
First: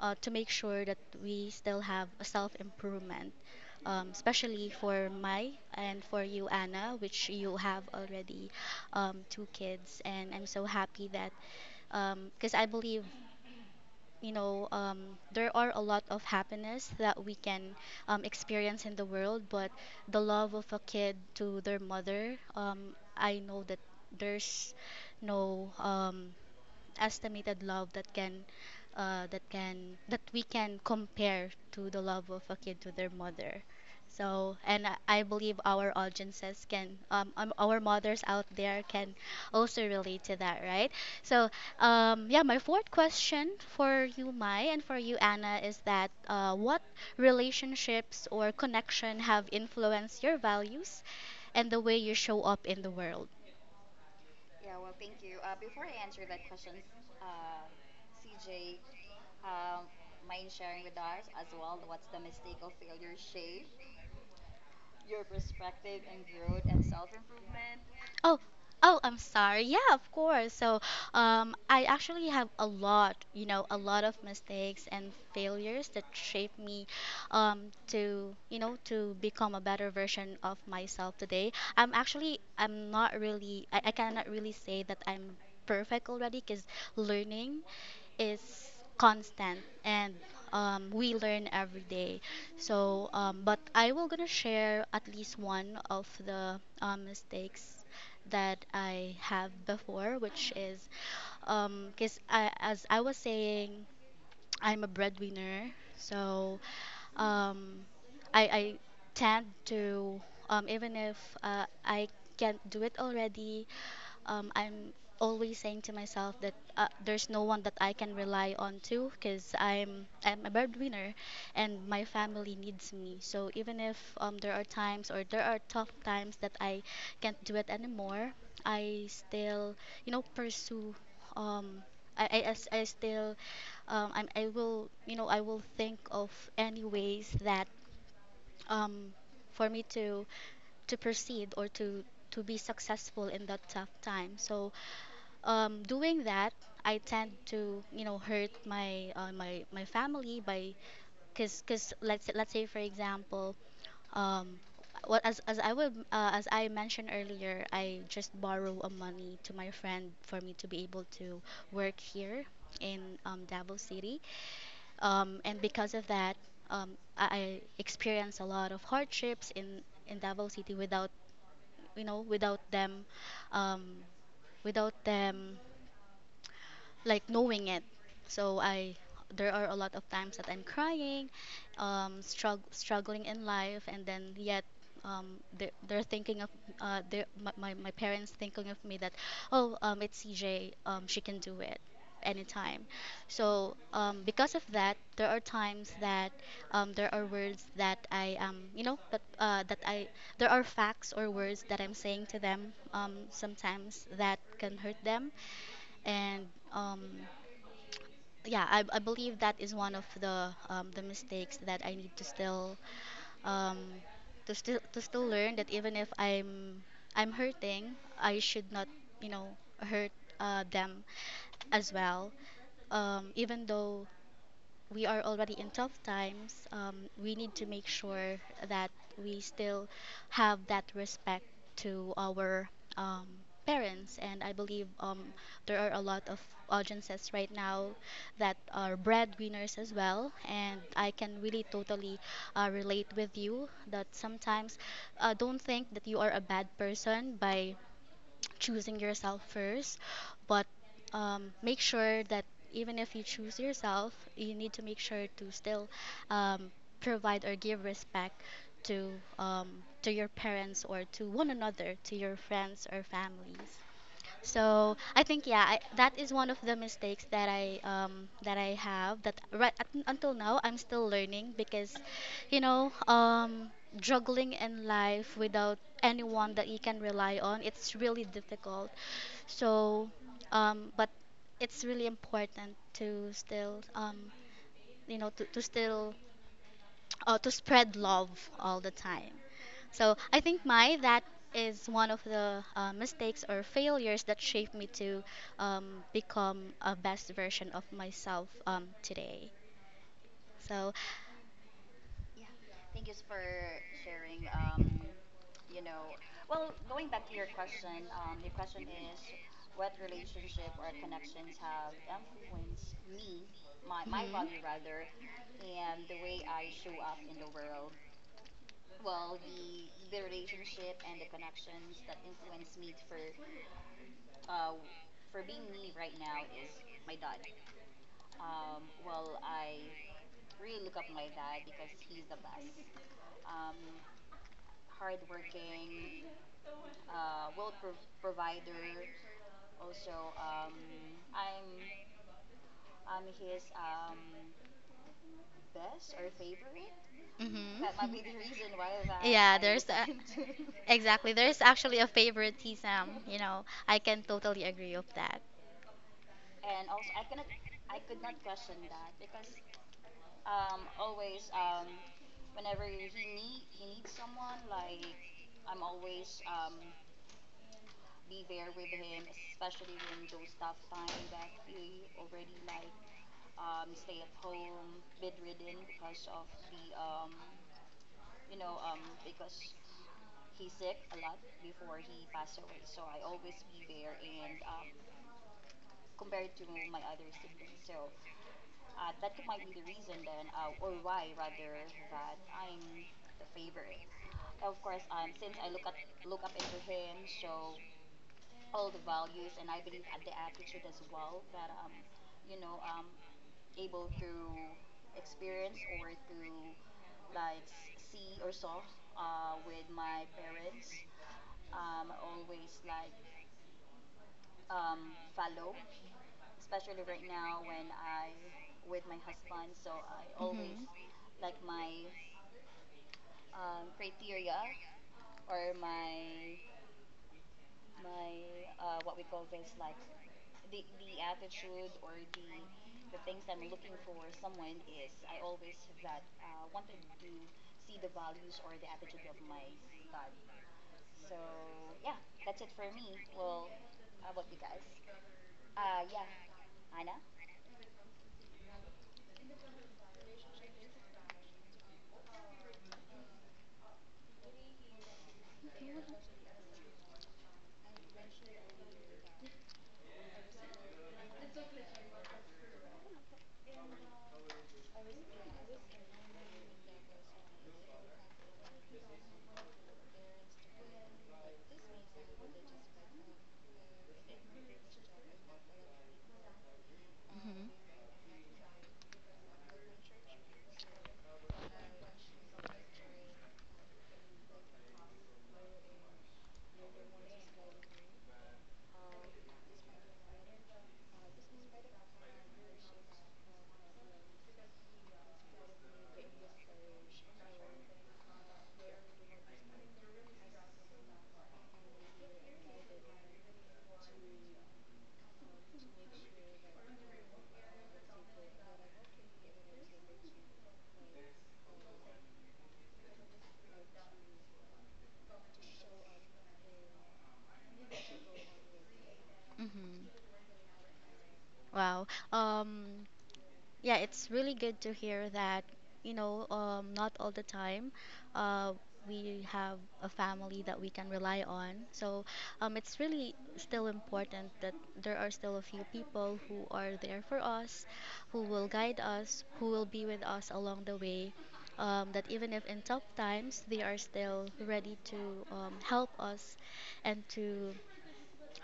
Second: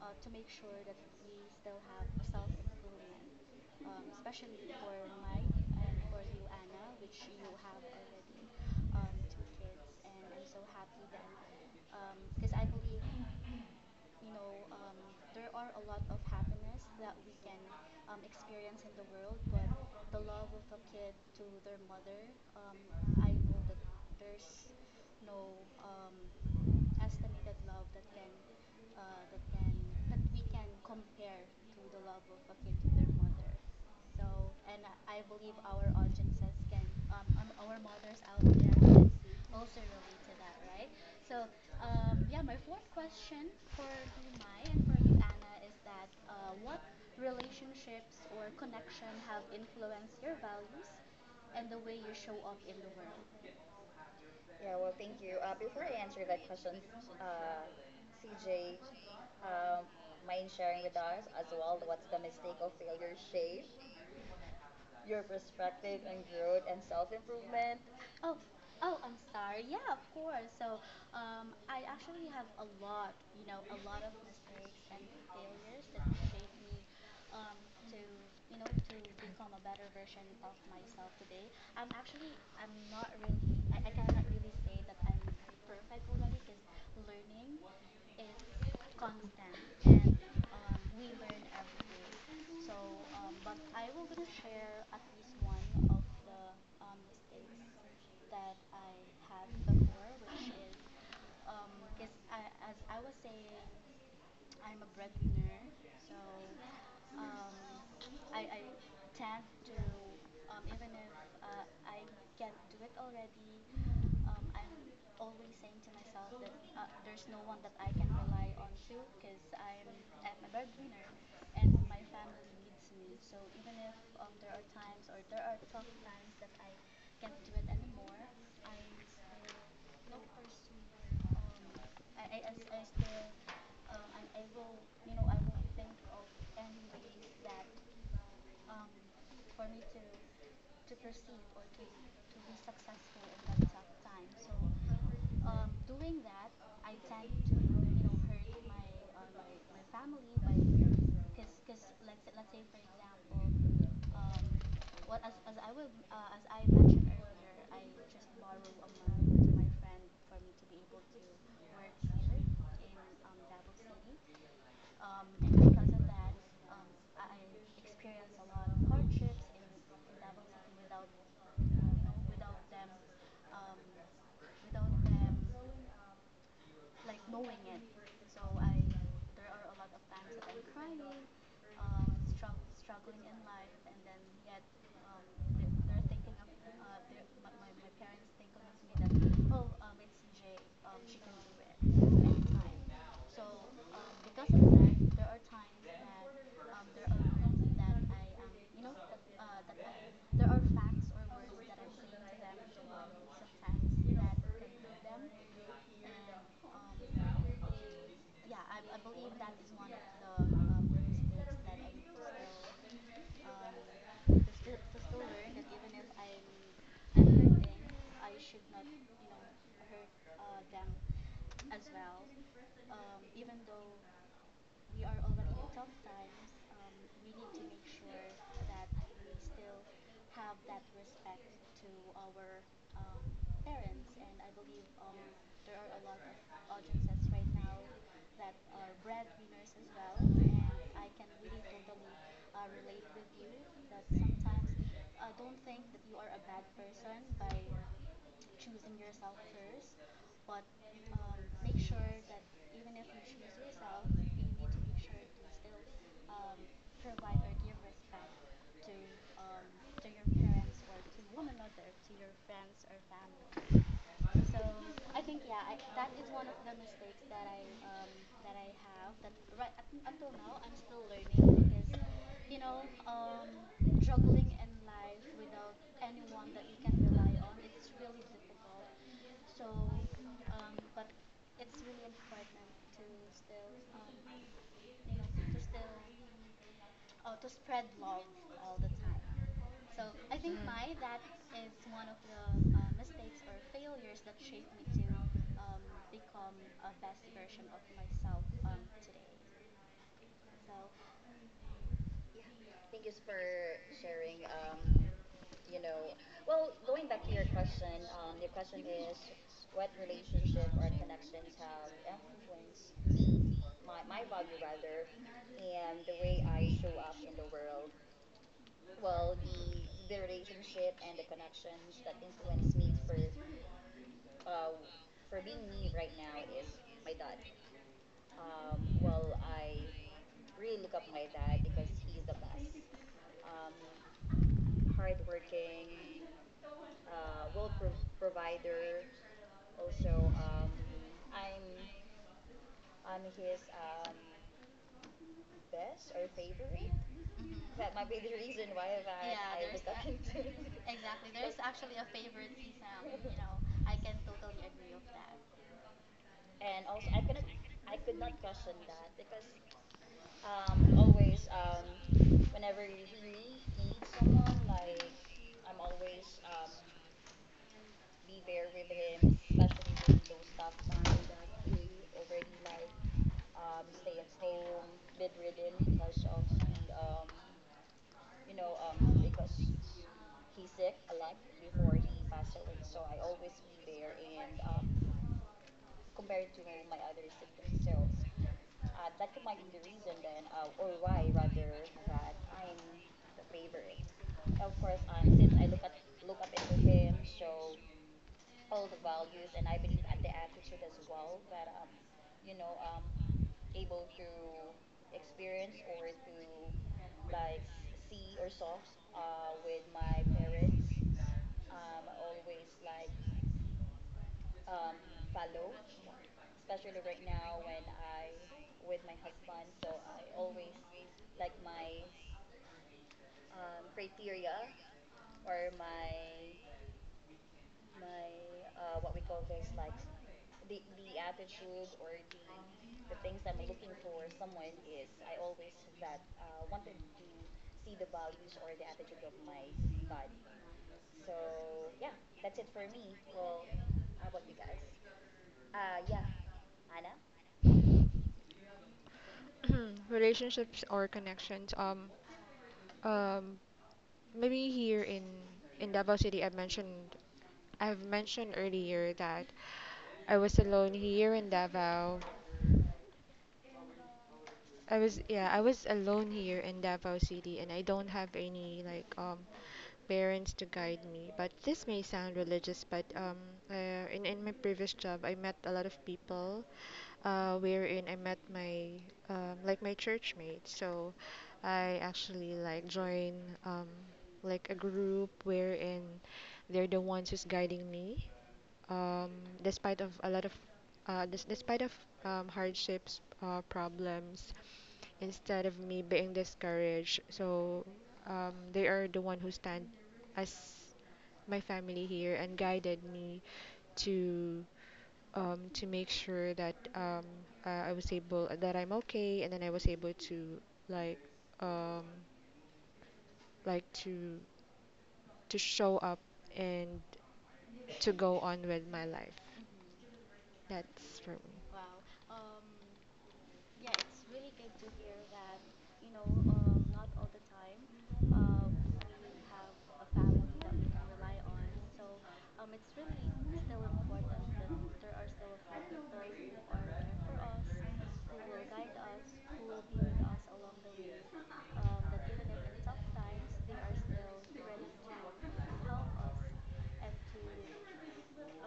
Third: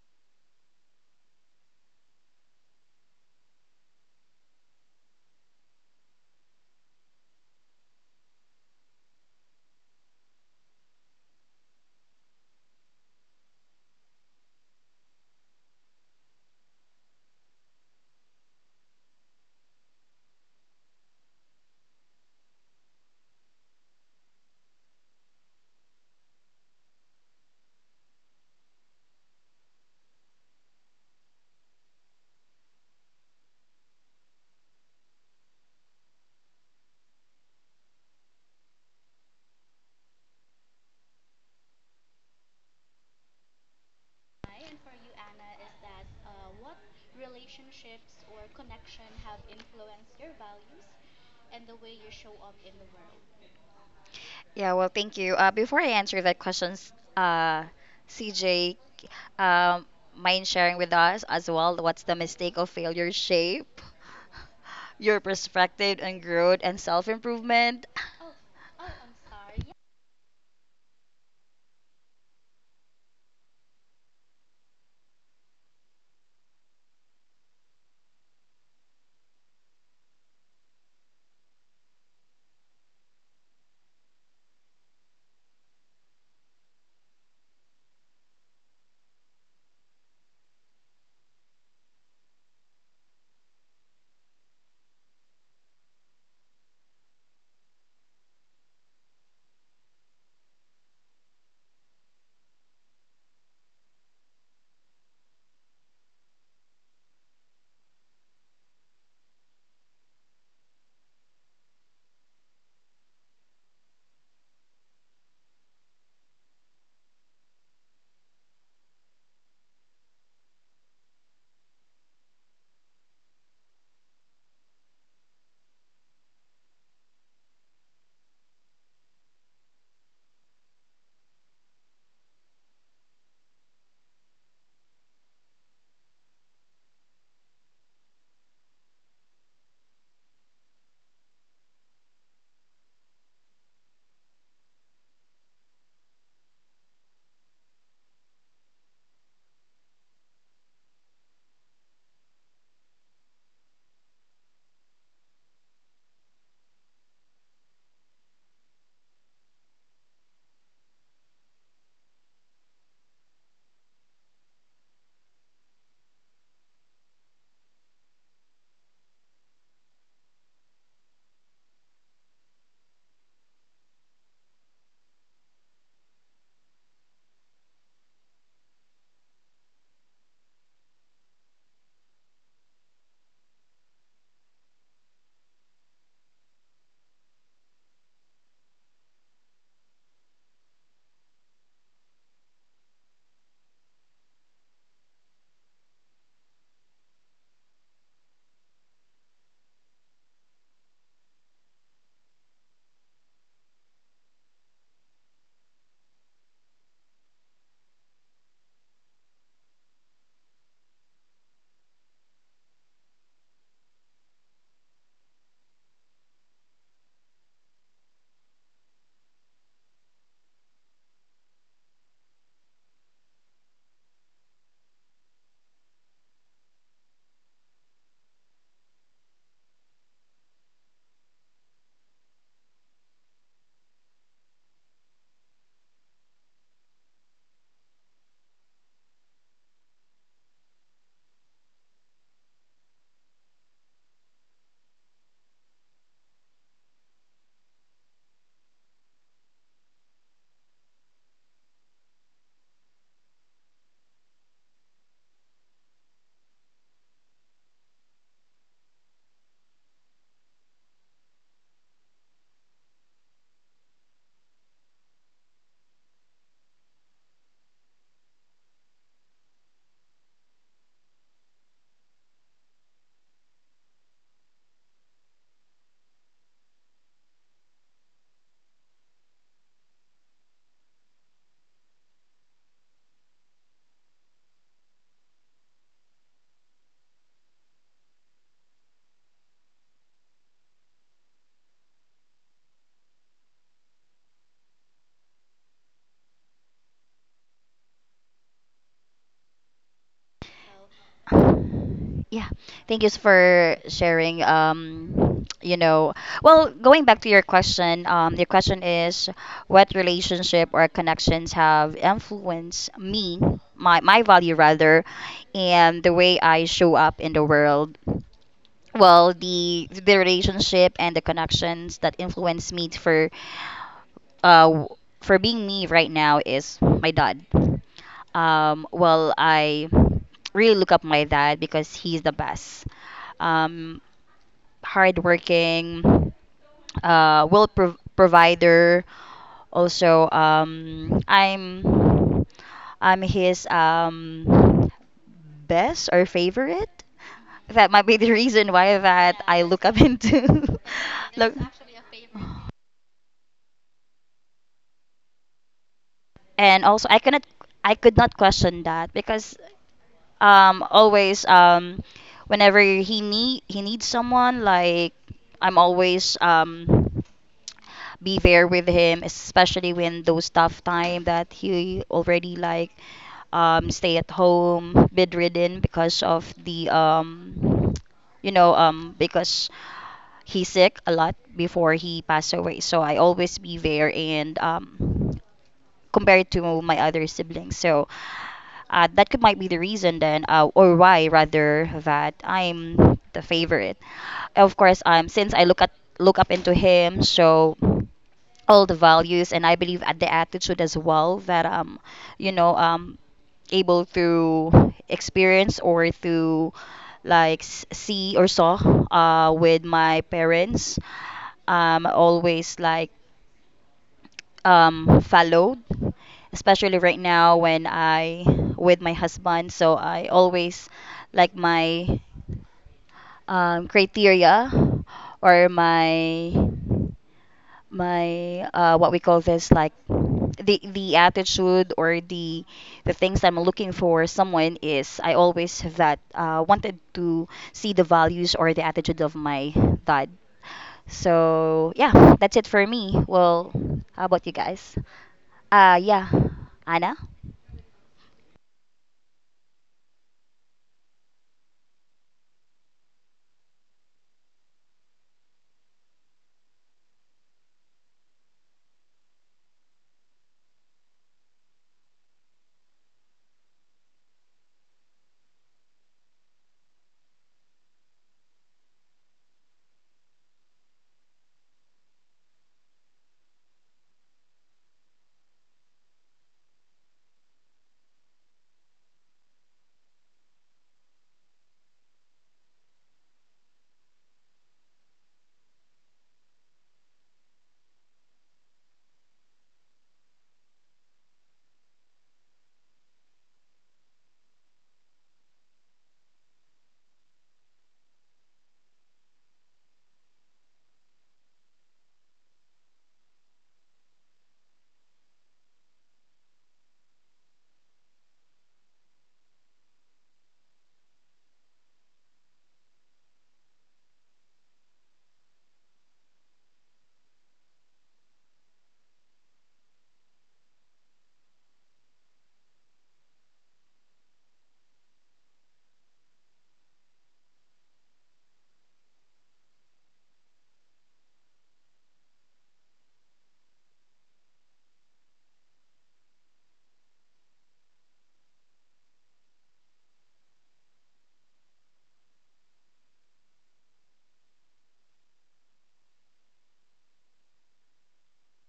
to make sure that we still have a self improvement, especially for my and for you, anna, which you have already two kids, and I'm so happy that because I believe there are a lot of happiness that we can experience in the world, but the love of a kid to their mother, I know that there's no estimated love that we can compare to the love of a kid to their mother. So, and I believe our audiences can, our mothers out there can also relate to that, right? So yeah, my fourth question for you, mai, and for you, anna, is that what relationships or connection have influenced your values and the way you show up in the world.
Yeah,
Yeah,
well,
well,
thank
thank
you.
you.
Before
Before
I
I
answer
answer
that
that
question,
question, uh,
uh,
CJ,
CJ,
um,
um, mind
mind
sharing
sharing
with
with
us
us as
as well
well
what's
what's
the
the mistake
mistake of
of
failure
failure shape?
shape,
Your
your perspective
perspective and
and growth
growth
and
and
self
self improvement.
improvement?
Oh, oh, I'm sorry. Yeah, of course. So, I actually have a lot, you know, a lot of mistakes and failures that shaped me, to become a better version of myself today. I'm actually, I'm not really, I cannot really say that I'm perfect already because learning is constant, and we learn every day. So, but I will gonna share at least one of the mistakes that I have before, which is because I, as I was saying, I'm a breadwinner, so um, I tend to even if, I can't do it already, I'm always saying to myself that there's no one that I can rely on to because I'm a breadwinner, and my family needs me. So even if there are times or there are tough times that I can't do it anymore, I still pursue. Um, I still I'm, I will, you know, I will think of any ways that, um, for me to proceed or to be successful in that tough time. So doing that, I tend to hurt my my family by, cause let's say for example, um, what as I would as I mentioned earlier, I just borrow a money to my friend for me to be able to work here in Davao City, and because of that, I experienced a lot of hardships in Davao City without, them, um, without them like knowing it. So I there are a lot of times that I'm crying, struggling in life, and then yet they're thinking of, they're, my parents thinking of me that, oh, it's CJ, she can do it anytime. So because of that, there are times that there are words that I you know that that I there are facts or words that I'm saying to them, sometimes, that can hurt them, and um, yeah, I believe that is one of the mistakes that I need to still um, to still to still learn, that even if I'm hurting, I should not you know hurt them as well. Even though we are already in tough times, we need to make sure that we still have that respect to our, um, parents. And I believe there are a lot of audiences right now that are breadwinners as well. And I can really totally, relate with you that sometimes, don't think that you are a bad person by choosing yourself first, but make sure that even if you choose yourself, you need to make sure to still, um, provide or give respect to, um, to your parents or to one another, to your friends or families. So I think, yeah, that is one of the mistakes that I have that right at, until now, I'm still learning because, you know, um juggling in life without anyone that you can rely on, it's really difficult. So, but it's really important to still you know to still to spread love all the time. So I think my that is one of the mistakes or failures that shaped me to become a best version of myself, today. So,
Yeah,
Thank
thank
you
you
for
for
sharing.
sharing.
Um,
You
you
you
know,
know,
know,
well,
well,
going
going
back
back
to
to
your
question,
question,
your
because
question
question
is
is what
relationship
relationship or
our
or
connections
connections
have
have
connections
influenced
influenced
me,
me, my
my
matter,
my
my
mhm.
value rather,
life, and
and
and
the
the
the
way
way
way
I
I
I show,
should.
show up in the world. Well,
well,
the
the leadership
relationship and the connections
actions that
that influence
influence
me
me
for,
uh,
uh,
for
for
being
being me
me
right
right now
now
is
is my dad. Um,
well,
well,
I
I really
read
look up my dad
that because
because
he
he's the
was
best, um,
um,
hardworking,
hardworking.
provider.
Also,
Also,
um, I'm
I'm
his
his
best
best or
friend.
favorite.
That
That
That's
might
might be.
be
Mhm.
the
The
reason
reason
why
why
why
that.
I
that
Yeah, I
I
there's
look up
a, became.
into.
Exactly,
Look,
there's actually a favoritism. You know, I can totally agree with that.
and
and
also
also
I connect
I could not question that because
always
always
whenever
whenever
he
he needs
needs someone
someone
like
like I'm always be there
with
with him,
him,
especially
especially during
when those
the
tough
lockdown
time
that
that
we
he
already
already
like
like
stay
stay
at
at
home
home
rhythm
bedridden
because
because
of
of the
the um,
you
you
know
know because
because
he's
he's
sick
sick a
a lot
lot
before
before
he
he
passed
passed
away.
away,
So
so I always be
we
there
were in
and compared to my other siblings.
so
So, that could might be the reason then, or
why
why
rather that I'm here.
rather that I'm the favorite.
Uh,
Of course,
and since
since
I
I look at
look
look up
at up
into
into him
him, so all the
always,
values
and
and
I
I
believe
believe
at
at
the
the
end
attitude as well that you know,
um,
able through experience or through
like
like see or saw, uh, with
my
my
parents.
parents always
Like
like
or my
followed,
parents.
especially right now when I with my husband. So I
So
always like my, criteria or my, what we call this like the attitude or the things I'm looking for someone is I always have that, wanted to see the values or the attitude of my dad. So yeah, that's it for me. Well, how
well,
about you guys?
I was
Yeah, Anna.
Anna. Relationships or connections. Um, Maybe here in Davao City, I've mentioned earlier that I was alone here in Davao. I was, yeah, I was alone here in Davao City, and I don't have any like parents to guide me. But this may sound religious, but in my previous job, I met a lot of people
Mm-hmm. Mm-hmm.
wherein I met my like my church mate. So I actually like join um, like a group wherein they're the ones who's guiding me um, despite of a lot of despite of hardships, problems, instead of me being discouraged. So they are the one who stand as my family here and guided me to to make sure that I was able that I'm okay, and then I was able to like um, like to to show up and to go on with my life.
Mm-hmm.
That's for
Wow. Um, yeah, it's really good to hear that, not all the time, uh, we have a family that we can rely on. So it's really still important that there are still a few people who are there for us, who will guide us, who will be with us along the way. That even if in tough times, they are still ready to, help us, and to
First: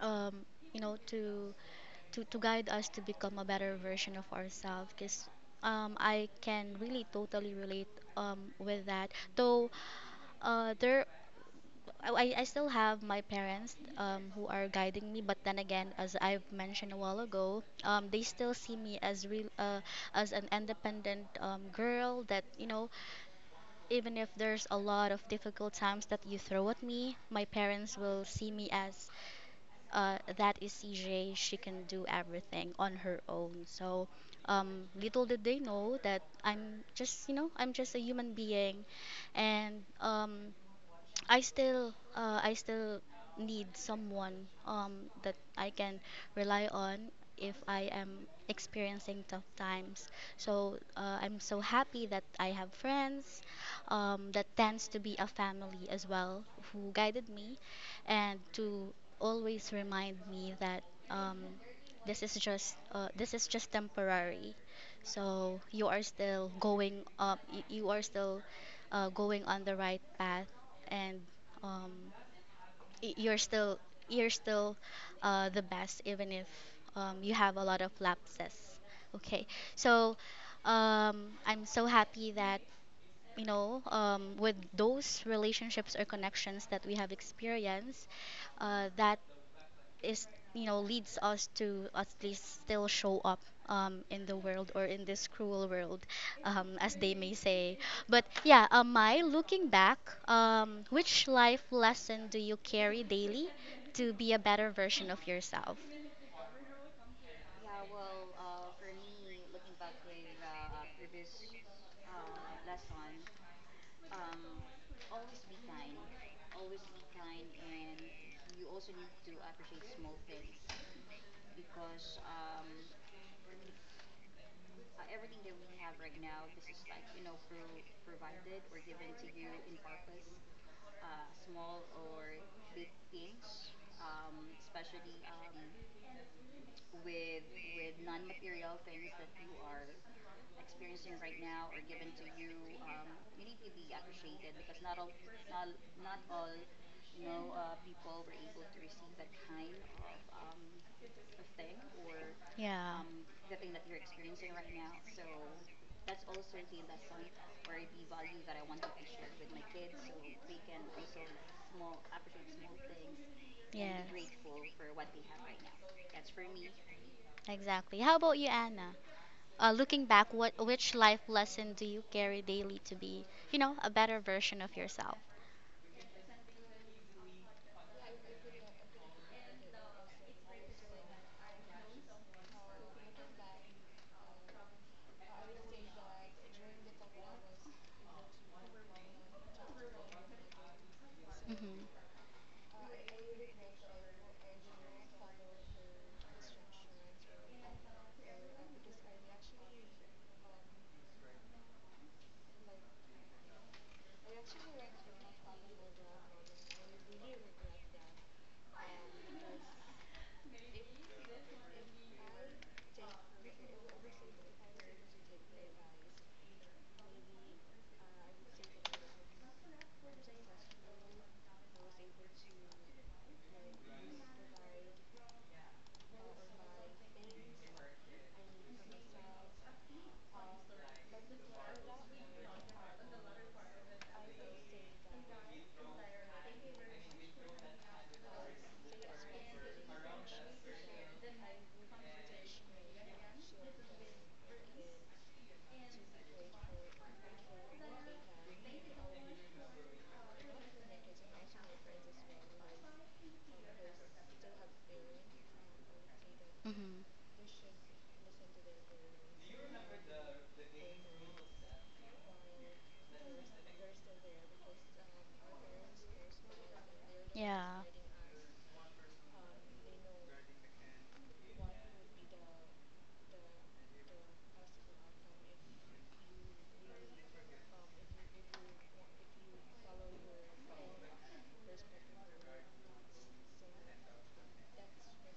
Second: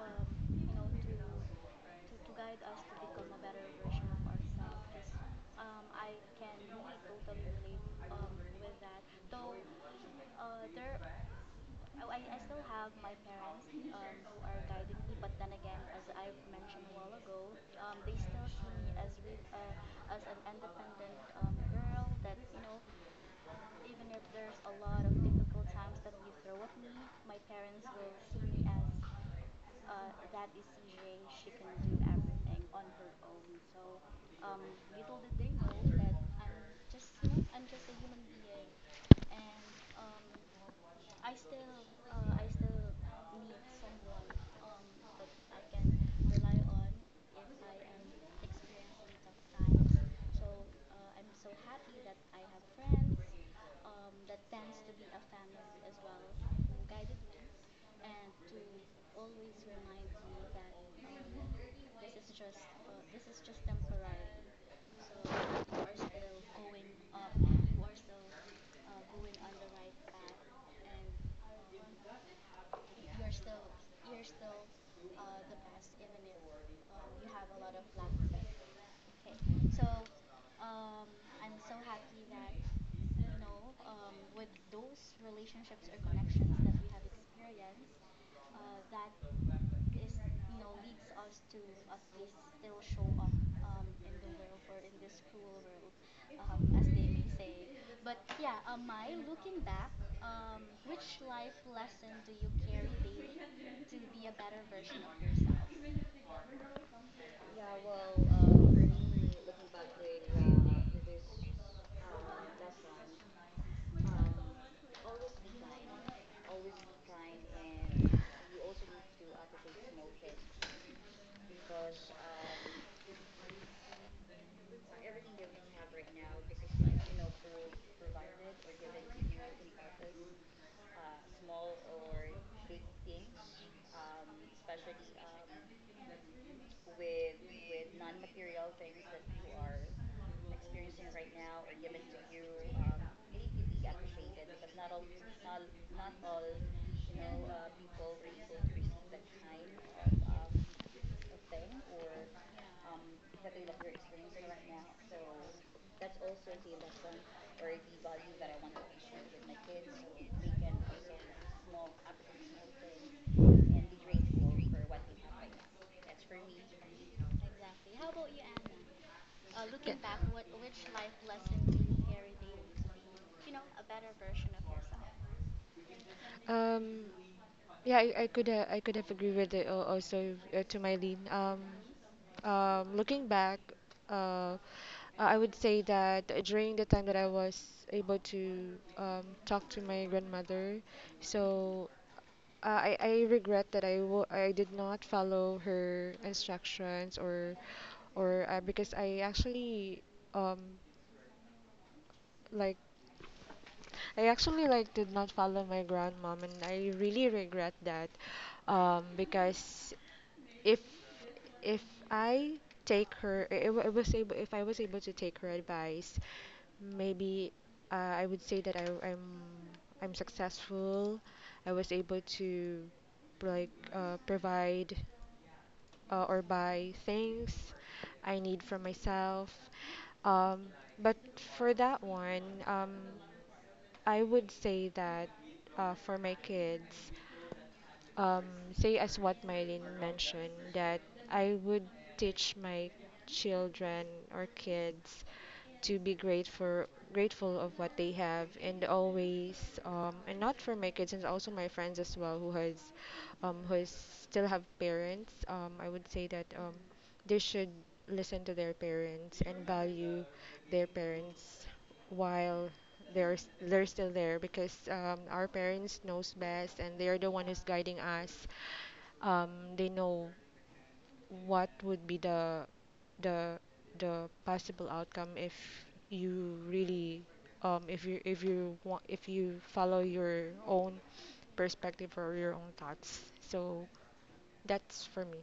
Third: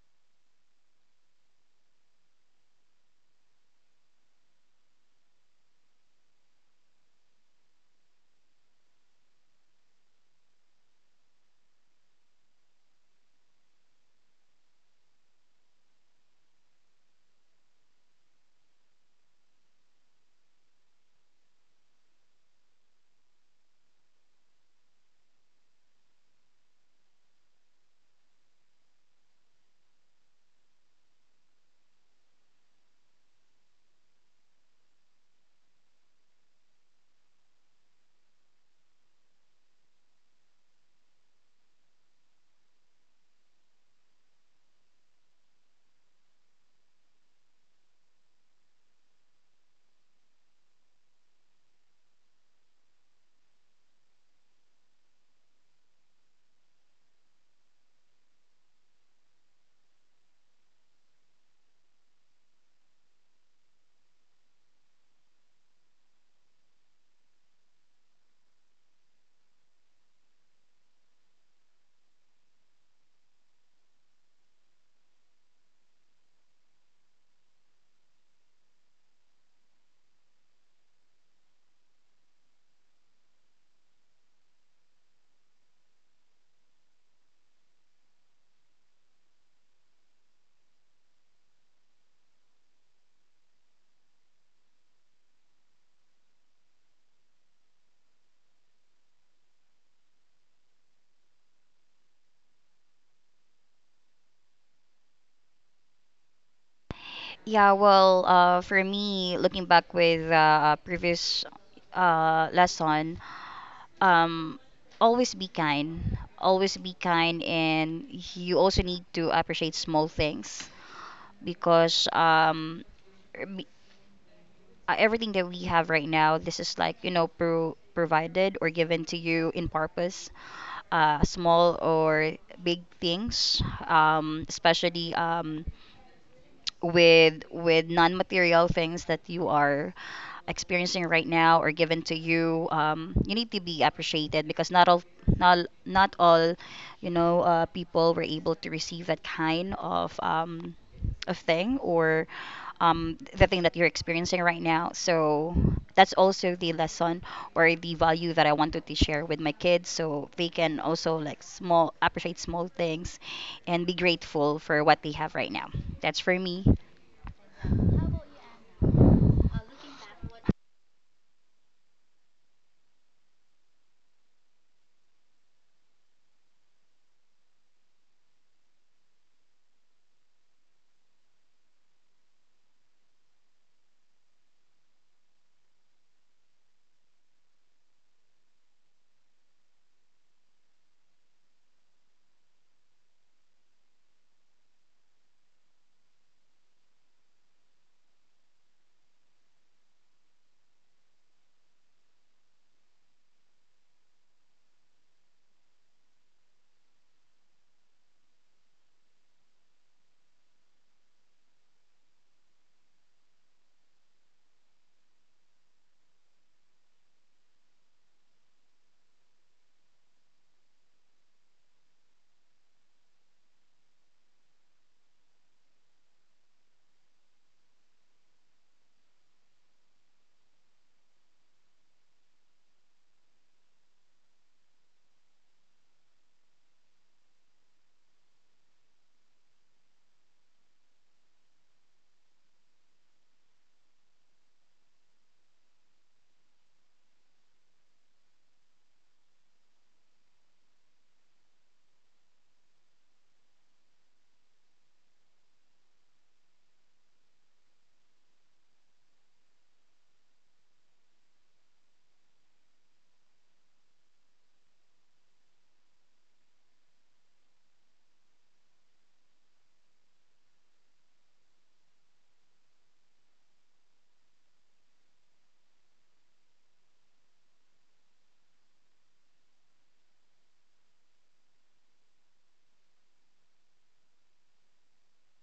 um, you know, to guide us to become a better version of ourselves. Because I can really totally relate, with that. Though uh, there, I still have my parents, who are guiding me. But then again, as I've mentioned a while ago, they still see me as real, as an independent, girl. Even if there's a lot of difficult times that you throw at me, my parents will see me as, that is, CJ. She can do everything on her own. So little did they know that I'm just a human being, and I still I still need someone, that I can rely on if I am experiencing tough times. So I'm so happy that I have friends, that tends to be a family as well, who guided me and to always remind me that, um, this is just, this is just temporary. So you are still going up. You are still, going on the right path, and um, y- you're still you're still, the best, even if you have a lot of lapses, okay, so I'm so happy that, with those relationships or connections that we have experienced, that is you know leads us to at least still show up, in the world or in this cruel world, as they may say, but yeah, my looking back, which life lesson do you carry daily to be a better version of yourself?
Yeah, well, for me, looking back with previous, lesson, um, always be kind. Always be kind, and you also need to appreciate small things because be-
me. Million
everything that we have right now, this
because
is like,
like
you
you
know,
know for
provided or
given
given to
to you
you in
in office
purpose, small
small or
or
big
big
things
things,
um with
especially.
with
With
material
non-material
things
things that you
are
are experiencing
experiencing
right now or
are given
given to
to you
you
um
you
they
need
need
to
to be
be
appreciated
appreciated because
because not,
not,
not
not
all
all you
you
know,
know
people
people
were
are
able
able
to
to receive
receive
that
that
kind
kind of
of thing
thing
or
or
Yeah.
the thing that you're
your experience.
experiencing right now. So
So
that's also the
lesson
lesson
or
or
a
the value
value
that
that
I
I want to
wanted to
teach
share with my
my kids
kids,
so
so they
they can
can also like
also
small appreciate small things and
and
be
be
Yes.
grateful
grateful
for
for what
what
they have
I
right now.
have.
That's
It's for
for
me.
me.
Exactly. How about you, anna? Looking back, what which life lesson do you carry daily to be a better version of yourself?
Um, yeah, I could have agreed with it also to Mylene. Looking back, uh, I would say that during the time that I was able to talk to my grandmother.
Mm-hmm.
So uh, I regret that I I did not follow her instructions or because I actually um, like. I actually like did not follow my grandmom, and I really regret that, because if if I take her, I was able if I was able to take her advice, maybe I would say that I'm I'm successful. I was able to like provide or buy things I need for myself. Um, but for that one, I would say that for my kids, um, say as what Mylene mentioned, that I would teach my children or kids to be grateful of what they have and always and not for my kids and also my friends as well who has who is still have parents, I would say that
Mm-hmm.
they should listen to their parents and value their parents while they're still there because our parents knows best and they're the one who's
Yeah.
guiding us, um, they know what would be the the the possible outcome if you really if you want if you follow your own perspective or your own thoughts. So that's for me.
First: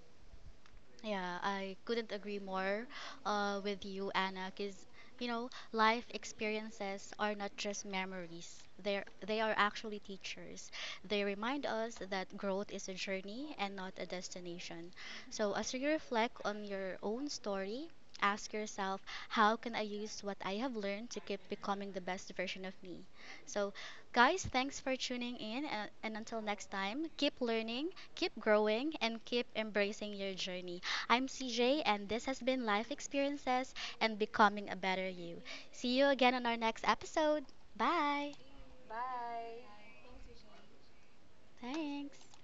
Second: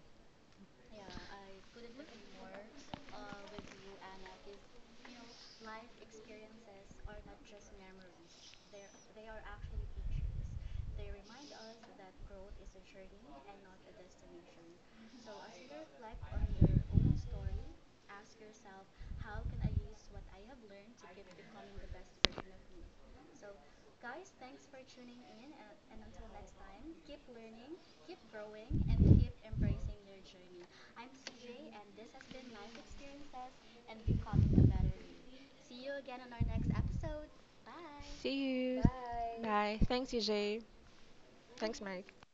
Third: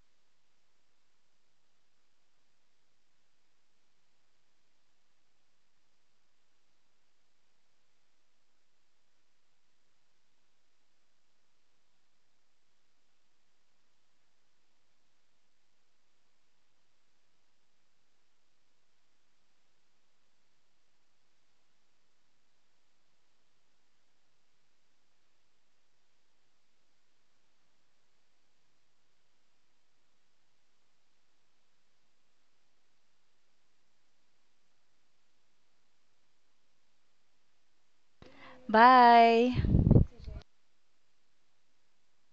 Yeah, I couldn't agree more, with you, Anna, because life experiences are not just memories. They are actually teachers. They remind us that growth is a journey and not a destination. So as you reflect on your own story, ask yourself, how can I use what I have learned to keep becoming the best version of me? So, guys, thanks for tuning in, and, until next time, keep learning, keep growing, and keep embracing your journey. I'm CJ, and this has been Life Experiences and Becoming a Better You. See you again on our next episode. Bye.
See you, bye. Bye.
Bye.
Thanks, EJ. Thanks,
Thanks.
Mike.